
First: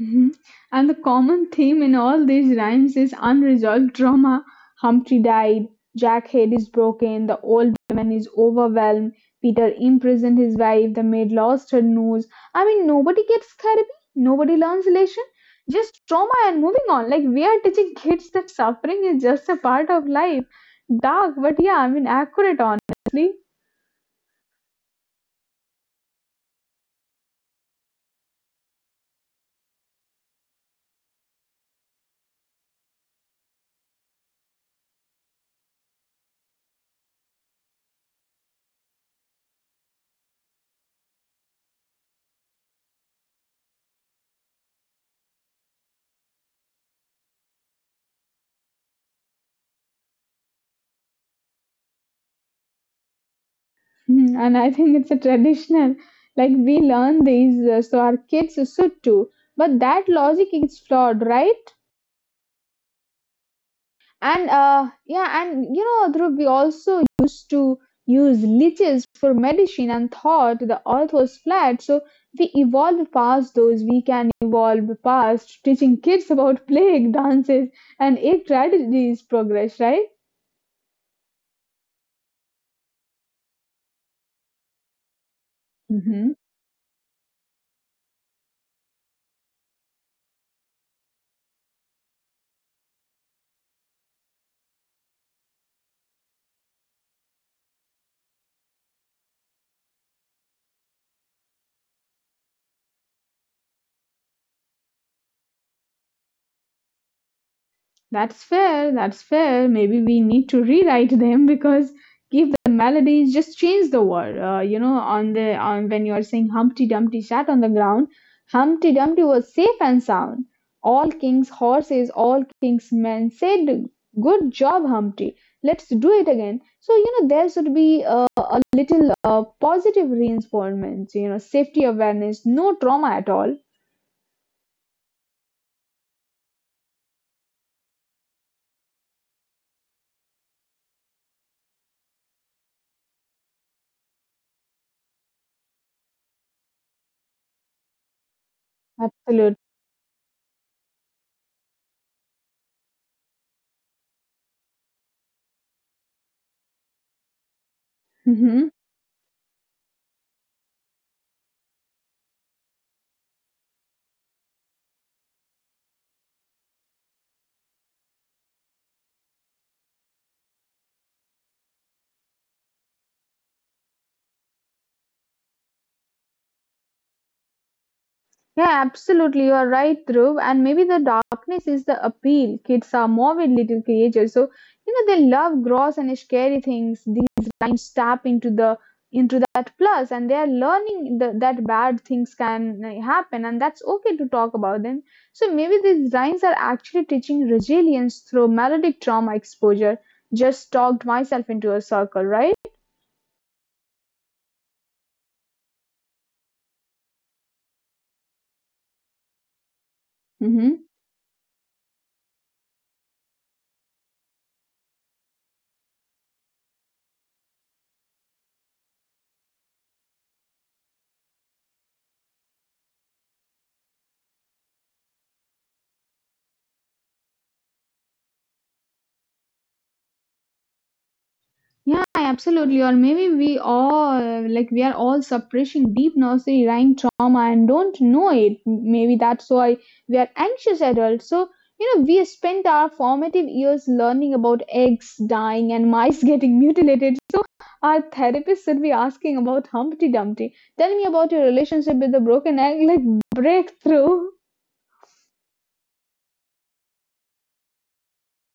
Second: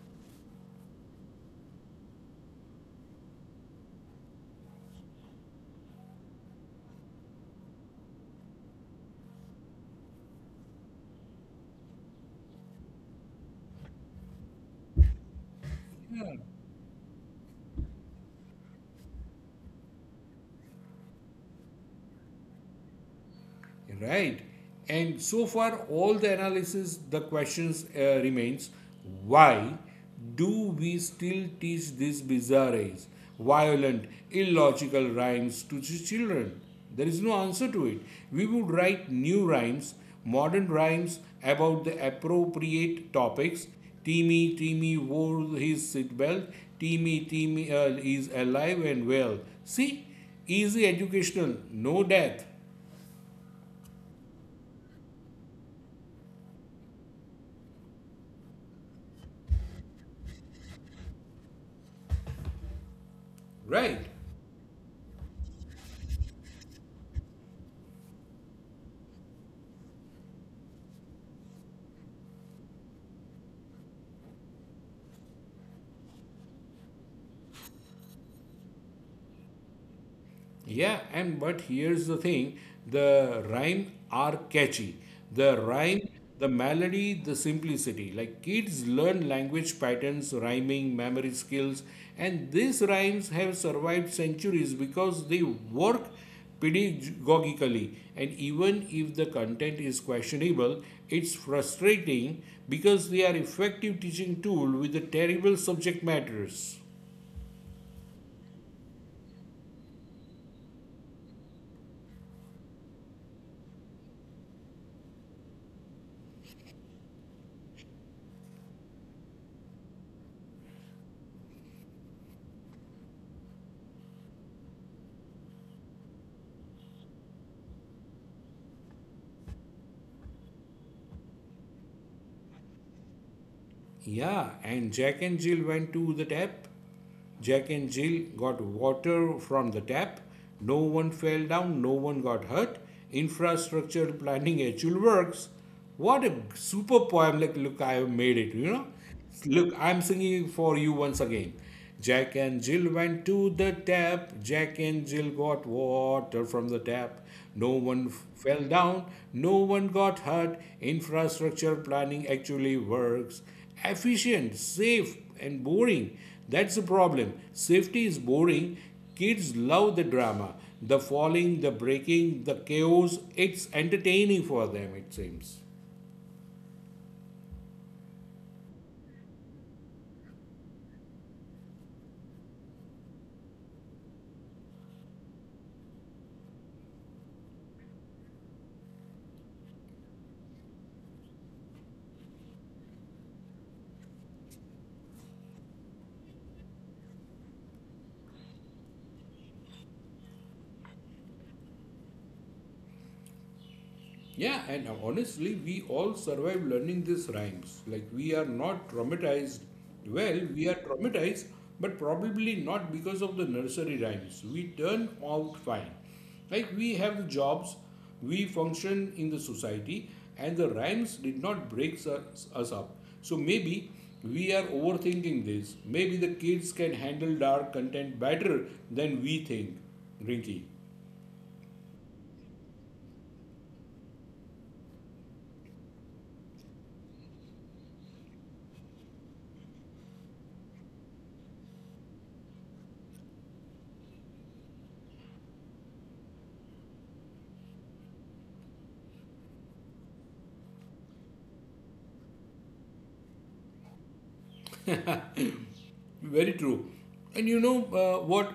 Mhm. And the common theme in all these rhymes is unresolved trauma. Humpty died, Jack head is broken, the old woman is overwhelmed, Peter imprisoned his wife, the maid lost her nose. I mean, nobody gets therapy, nobody learns relation, just trauma and moving on. Like, we are teaching kids that suffering is just a part of life. Dark, but yeah, I mean, accurate, honestly. Right, and so far all the analysis, the questions remains. Why do we still teach these bizarre, violent, illogical rhymes to children? There is no answer to it. We would write new rhymes, modern rhymes about the appropriate topics. Timmy, Timmy wore his seatbelt. Timmy, Timmy is alive and well. See, easy, educational, no death, Mm. And I think it's a traditional, like we learn these, so our kids should too. But that logic is flawed, right? right? And yeah, and you know, Dhruv, we also used to use leeches for medicine and thought the earth was flat. So we evolved past those. We can evolve past teaching kids about plague dances and ape tragedies progress, right? Yeah, and but here's the thing, the rhyme are catchy. The rhyme, the melody, the simplicity. Like kids learn language patterns, rhyming, memory skills, and these rhymes have survived centuries because they work pedagogically. And even if the content is questionable, it's frustrating because they are effective teaching tool with the terrible subject matters. That's fair, that's fair. Maybe we need to rewrite them because keep the melodies, just change the word. You know, on the on when you are saying Humpty Dumpty sat on the ground, Humpty Dumpty was safe and sound. All king's horses, all king's men said, "Good job, Humpty. Let's do it again." So you know there should be a little positive reinforcement. You know, safety awareness, no trauma at all. Yeah, and Jack and Jill went to the tap. Jack and Jill got water from the tap. No one fell down, no one got hurt. Infrastructure planning actually works. What a super poem! Like, look, I have made it, you know. Absolutely. Look, I'm singing for you once again. Jack and Jill went to the tap. Jack and Jill got water from the tap. No one fell down. No one got hurt. Infrastructure planning actually works, efficient, safe, and boring. That's the problem. Safety is boring. Kids love the drama, the falling, the breaking, the chaos. It's entertaining for them, it seems. Yeah, absolutely. You are right, Dhruv. And maybe the darkness is the appeal. Kids are morbid little creatures. So, you know, they love gross and scary things. These lines tap into the into that plus and they are learning that bad things can happen and that's okay to talk about them. So maybe these lines are actually teaching resilience through melodic trauma exposure. Just talked myself into a circle, right? Yeah, and honestly, we all survive learning these rhymes. Like, we are not traumatized. Well, we are Mm-hmm. traumatized, but probably not because of the nursery rhymes. We turn out fine. Like, we have jobs, we function in the society, and the rhymes did not break us up. So, maybe we are overthinking this. Maybe the kids can handle dark content better than we think, Rinky. Yeah, absolutely. Or maybe we all like we are all suppressing deep nursery rhyme trauma and don't know it. Maybe that's why we are anxious adults. So you know, we spent our formative years learning about eggs dying and mice getting mutilated. Our therapist should be asking about Humpty Dumpty. Tell me about your relationship with the broken egg, like breakthrough. Very true. And you know what?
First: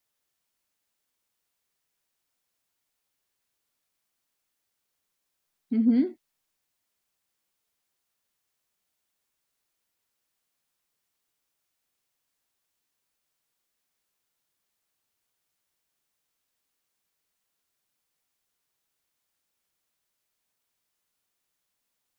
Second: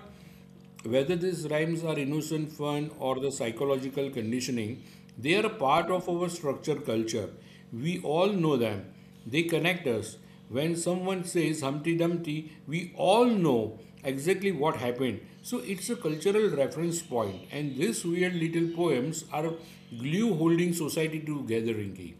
Whether these rhymes are innocent fun or the psychological conditioning, they are a part of our structure culture. We all know them. They connect us. When someone says Humpty Dumpty, we all know exactly what happened. So it's a cultural reference point, and these weird little poems are glue holding society together, Rinki.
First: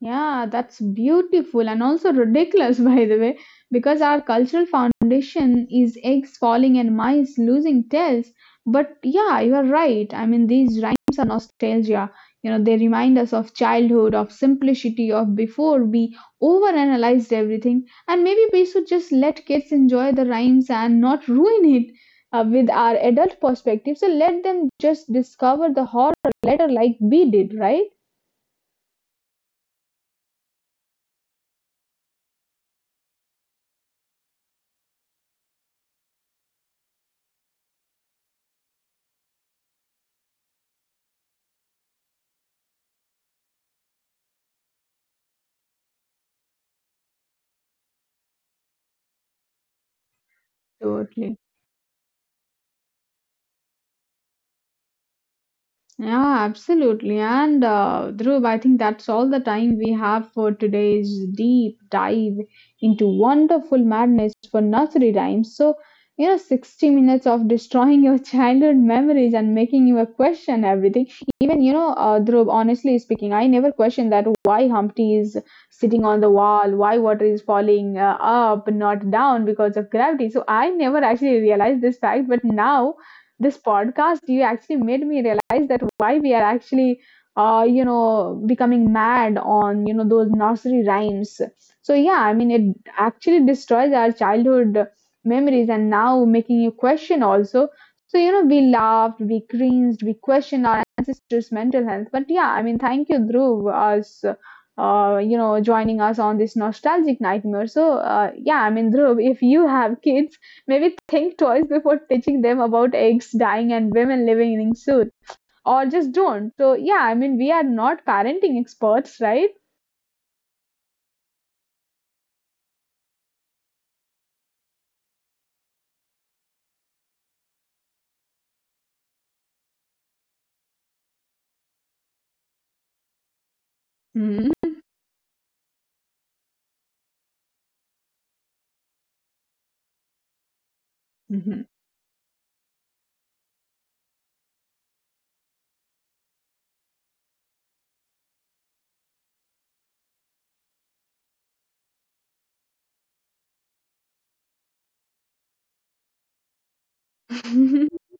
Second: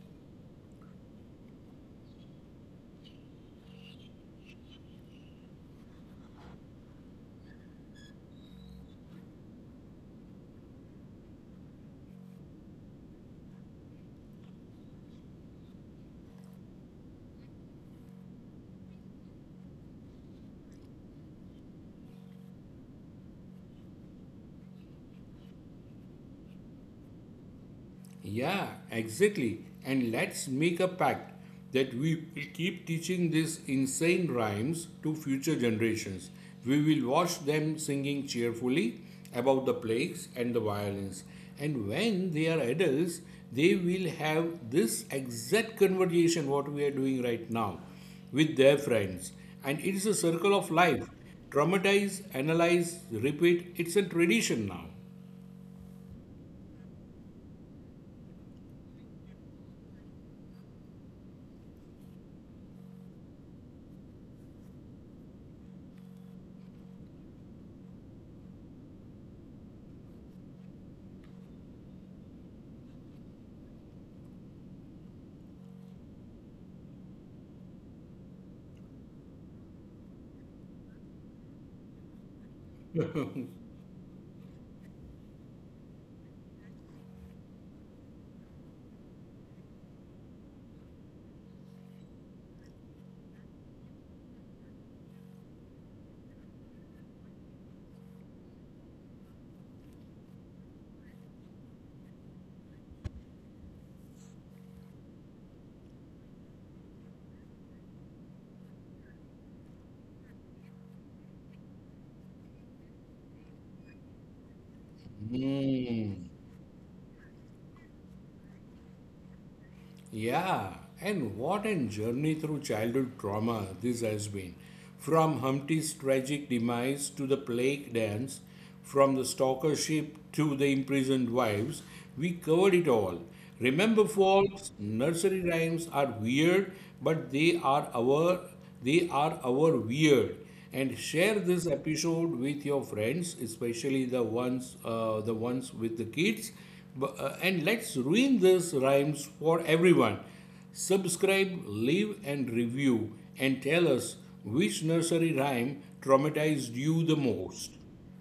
Yeah, that's beautiful and also ridiculous, by the way, because our cultural foundation is eggs falling and mice losing tails. But yeah, you are right. I mean, these rhymes are nostalgia. You know, they remind us of childhood, of simplicity, of before we overanalyzed everything. And maybe we should just let kids enjoy the rhymes and not ruin it with our adult perspective. So let them just discover the horror later, like we did, right? Yeah, exactly. And let's make a pact that we will keep teaching these insane rhymes to future generations. We will watch them singing cheerfully about the plagues and the violence. And when they are adults, they will have this exact conversation what we are doing right now with their friends. And it's a circle of life. Totally. Traumatize, analyze, repeat. It's a tradition now. Yeah, absolutely. And Dhruv, I think that's all the time we have for today's deep dive into wonderful madness for nursery rhymes. So, you know, 60 minutes of destroying your childhood memories and making you question everything. Even, you know, Dhruv, honestly speaking, I never questioned that why Humpty is sitting on the wall, why water is falling up, not down because of gravity. So, I never actually realized this fact, but now this podcast you actually made me realize that why we are actually becoming mad on those nursery rhymes. So yeah, I mean, it actually destroys our childhood memories and now making you question also. So you know, we laughed, we cringed, we questioned our ancestors mental health. But yeah, I mean, thank you Dhruv us joining us on this nostalgic nightmare. So yeah, I mean, Dhruv, if you have kids, maybe think twice before teaching them about eggs dying and women living in suits, or just Hmm. don't. So, yeah, I mean, we are not parenting experts, right? Yeah, and what a journey through childhood trauma this has been. From Humpty's tragic demise to the plague dance, from the stalkership to the imprisoned wives, we covered it all. Remember, folks, Mhm, nursery rhymes are weird, but they are our weird. And share mhm. this episode with your friends, especially the ones with the kids. And let's ruin these rhymes for everyone. Subscribe, leave, and review, and tell us which nursery rhyme traumatized you the most.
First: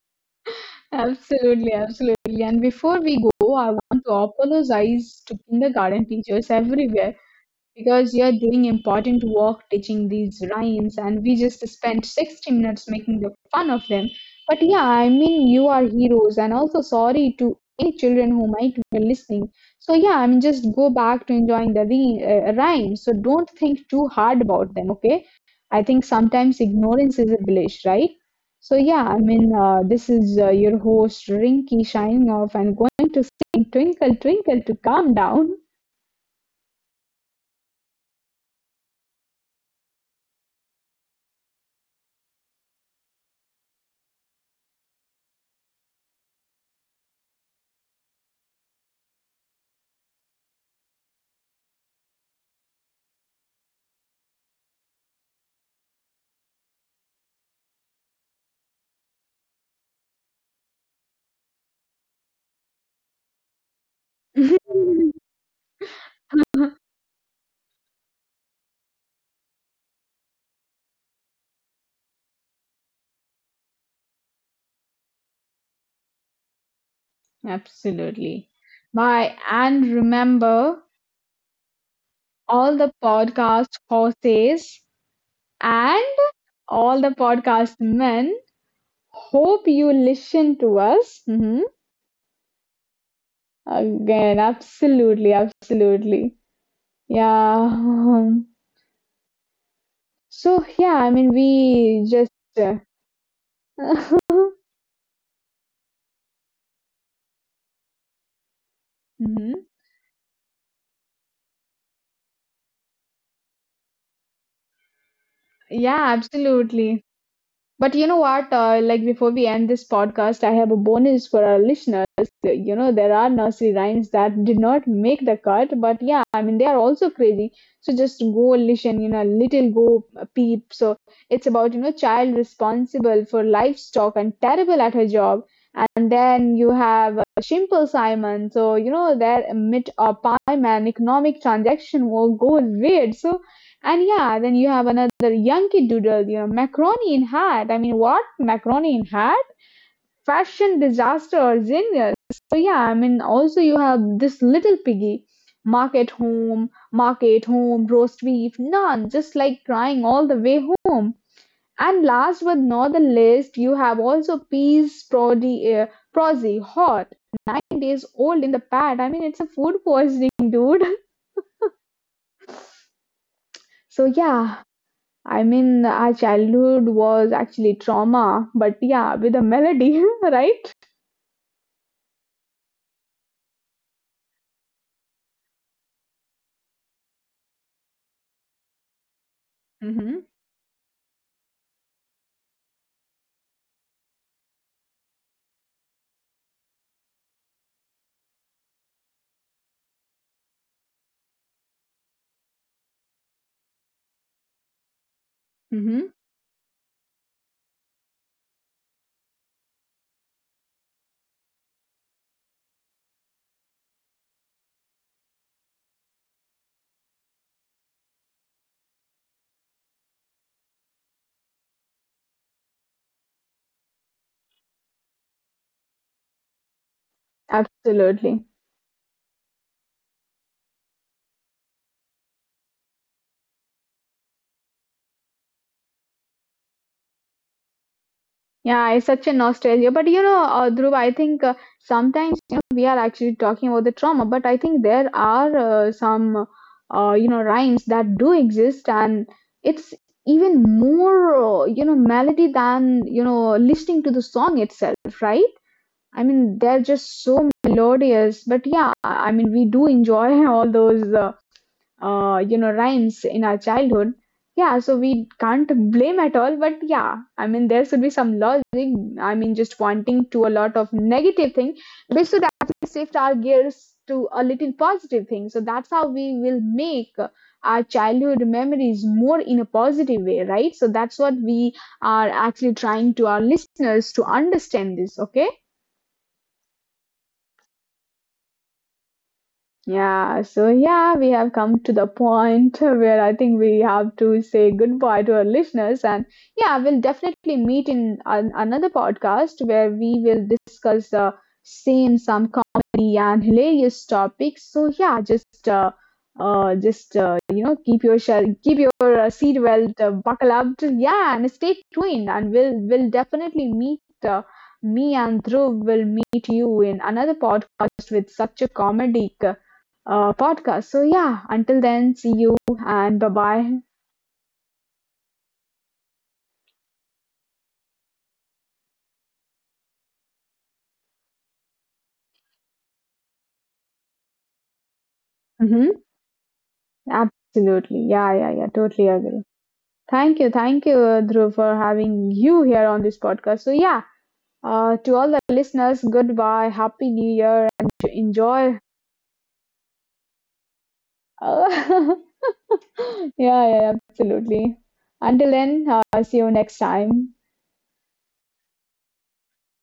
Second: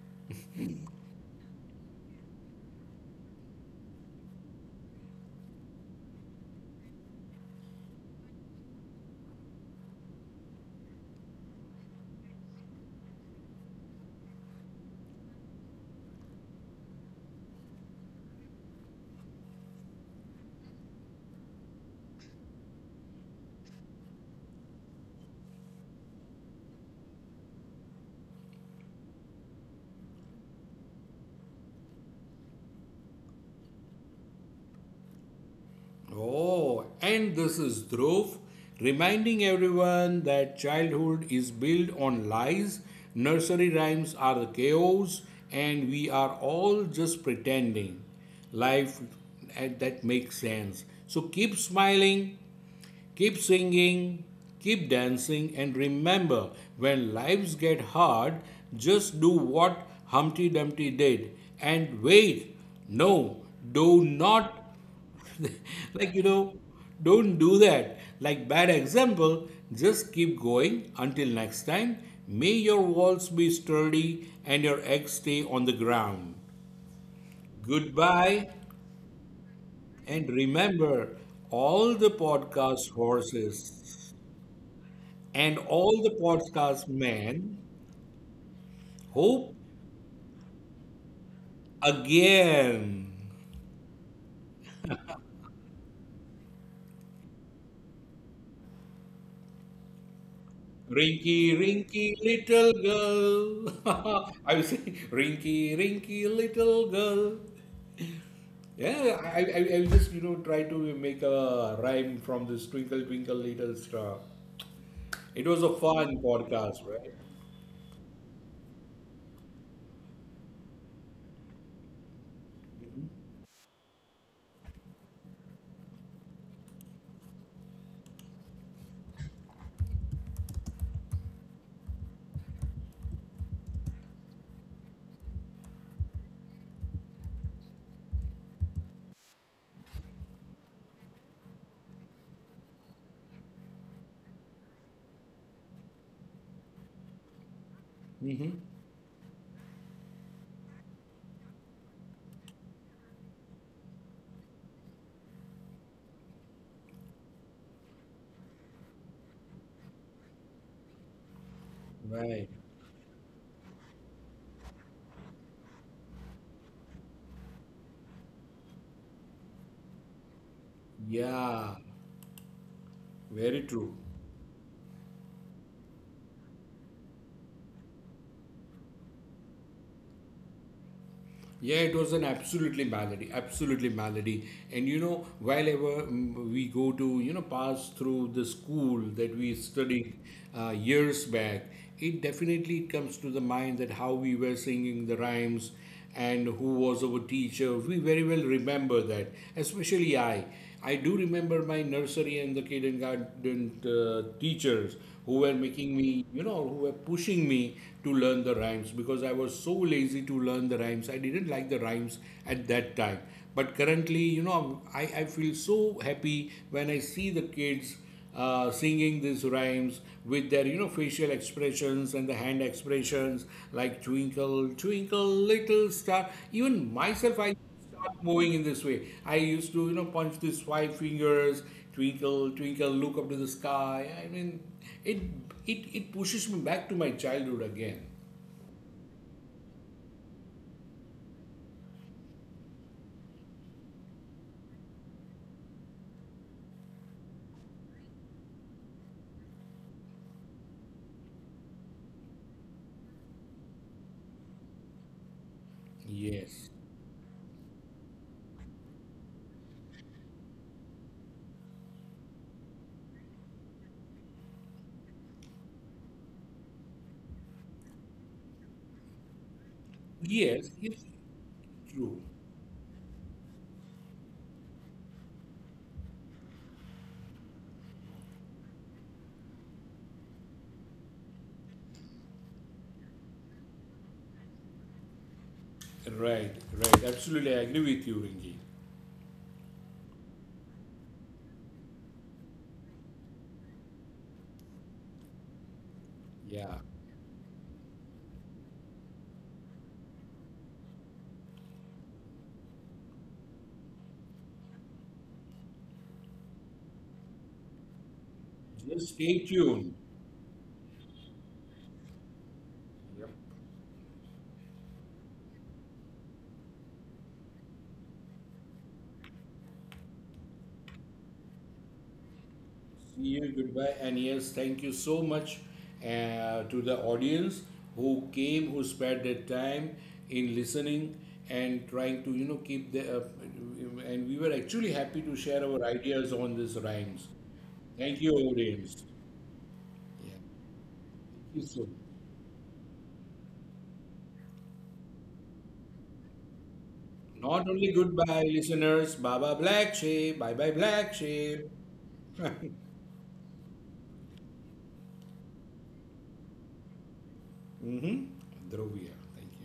Absolutely, absolutely. And before we go, I want to apologize to kindergarten teachers everywhere because you're doing important work teaching these rhymes and we just spent 60 minutes making the fun of them. But yeah, I mean, you are heroes, and also sorry to any children who might be listening. So yeah, I mean, just go back to enjoying the rhymes. So don't think too hard about them, okay? I think sometimes ignorance is a bliss, right? So yeah, I mean, this is your host Rinky shining off and going to sing twinkle twinkle to calm down. Oh, and this is Dhruv reminding everyone that childhood is built on lies, nursery rhymes are the chaos, and we are all just pretending. Life that makes sense. So keep smiling, keep singing, keep dancing, and remember, when lives get hard, just do what Humpty Dumpty did and wait. No, do not, like don't do that. Like bad example, just keep going until next time. May your walls be sturdy and your eggs stay on the ground. Goodbye, Absolutely. Bye. And and remember remember all the all podcast the podcast horses. horses And all and the podcast all the men podcast men. hope Hope you listen to us. Mhm. again. Again, absolutely, absolutely. Yeah. So, yeah, I mean, Rinky, we rinky, just. little girl. I was saying, rinky, rinky, little girl. Yeah, I, I, I mhm. I just, try to make a rhyme from this twinkle, twinkle, little star. It was a Yeah, fun podcast, absolutely. right? But you know what? Like before we end this podcast, I have a bonus for our listeners. You know, there are nursery rhymes that did not make the cut, but yeah, I mean, they are also crazy. So just go listen, you know, little go peep. So it's about, you know, child responsible for livestock and terrible at her job. And then you have Simple Simon. So, you know, their myth a pie man economic transaction will go weird. So, and yeah, then you have another the Yankee Doodle, you know, macaroni in hat. I mean, what? Mm-hmm. Macaroni in hat? Fashion disaster or genius. So yeah, I mean, also you have this little piggy. Market home, roast beef, none. Just like crying all the way home. And last Right. but not the least, you have also peas, prodi, uh, prosy, hot, 9 days old in the pad. I mean, it's a food poisoning, dude. Yeah, very true. So yeah, I mean, our childhood was actually trauma, but yeah, with a melody, right? Yeah, it was an absolutely melody, absolutely melody. And you know, while ever we go to, pass through the school that we studied Mm-hmm. Years back, it definitely comes to the mind that how we were singing the rhymes and who was our teacher. We very well remember that, especially I. I do remember my nursery and the kindergarten teachers who were making Mm-hmm. me, who were pushing me to learn the rhymes because I was so lazy to learn the rhymes. I didn't like the rhymes at that time. But currently, you know, I feel so happy when I see the kids singing these rhymes with their facial expressions and the hand expressions like twinkle twinkle little star, even myself I start Absolutely. moving in this way. I used to, punch these 5 fingers, twinkle, twinkle, look up to the sky. I mean, it it pushes me back to my childhood again. Yeah, it's such a nostalgia. But you know, Dhruv, I think sometimes you know, we are actually talking about the trauma, but I think there are some, rhymes that do exist, and it's even more, melody than, you know, listening to the song itself, right? I mean, Yes, they're just so melodious. But yeah, I mean, we do enjoy all those, rhymes in our childhood. Yeah, so we can't blame at all. But yeah, I mean, there should be some logic. I mean, just pointing to a yes, lot of it's negative thing, true. we should actually shift our gears to a little positive thing. So that's how we will make our childhood memories more in a positive way, right? So that's what we are actually trying to our listeners to understand this. Okay. Right, right. Absolutely, I agree with you, Ringy. Yeah, so yeah, we have come to the point where I think we have to say goodbye to our listeners. And Yeah, yeah, we'll definitely meet in an, another podcast where we will discuss the same, some comedy and hilarious topics. So yeah, just you know, keep your shell, keep your just stay seat tuned. belt buckle up. Yeah, and stay tuned. And we'll definitely meet. Me and Dhruv will meet you in another podcast with such a comedic. Podcast. So, yeah, until then, see you and See bye you, bye. goodbye, and yes, thank you so much to the audience who came, who spent their time in listening and trying to, keep the. And we were actually happy to share our Hmm. ideas on these rhymes. Absolutely. Thank you, Yeah, yeah, yeah. audience. Totally agree. Yeah, Thank you. Thank you, Dhruv, thank you for so much. having you here on this podcast. So, yeah, to all the listeners, goodbye. Happy New Year Not and only goodbye, enjoy. listeners, Baba Black Sheep, bye bye Black Sheep. yeah, yeah, absolutely. Until then, see you next time. Mm-hmm. Drovia. Thank you.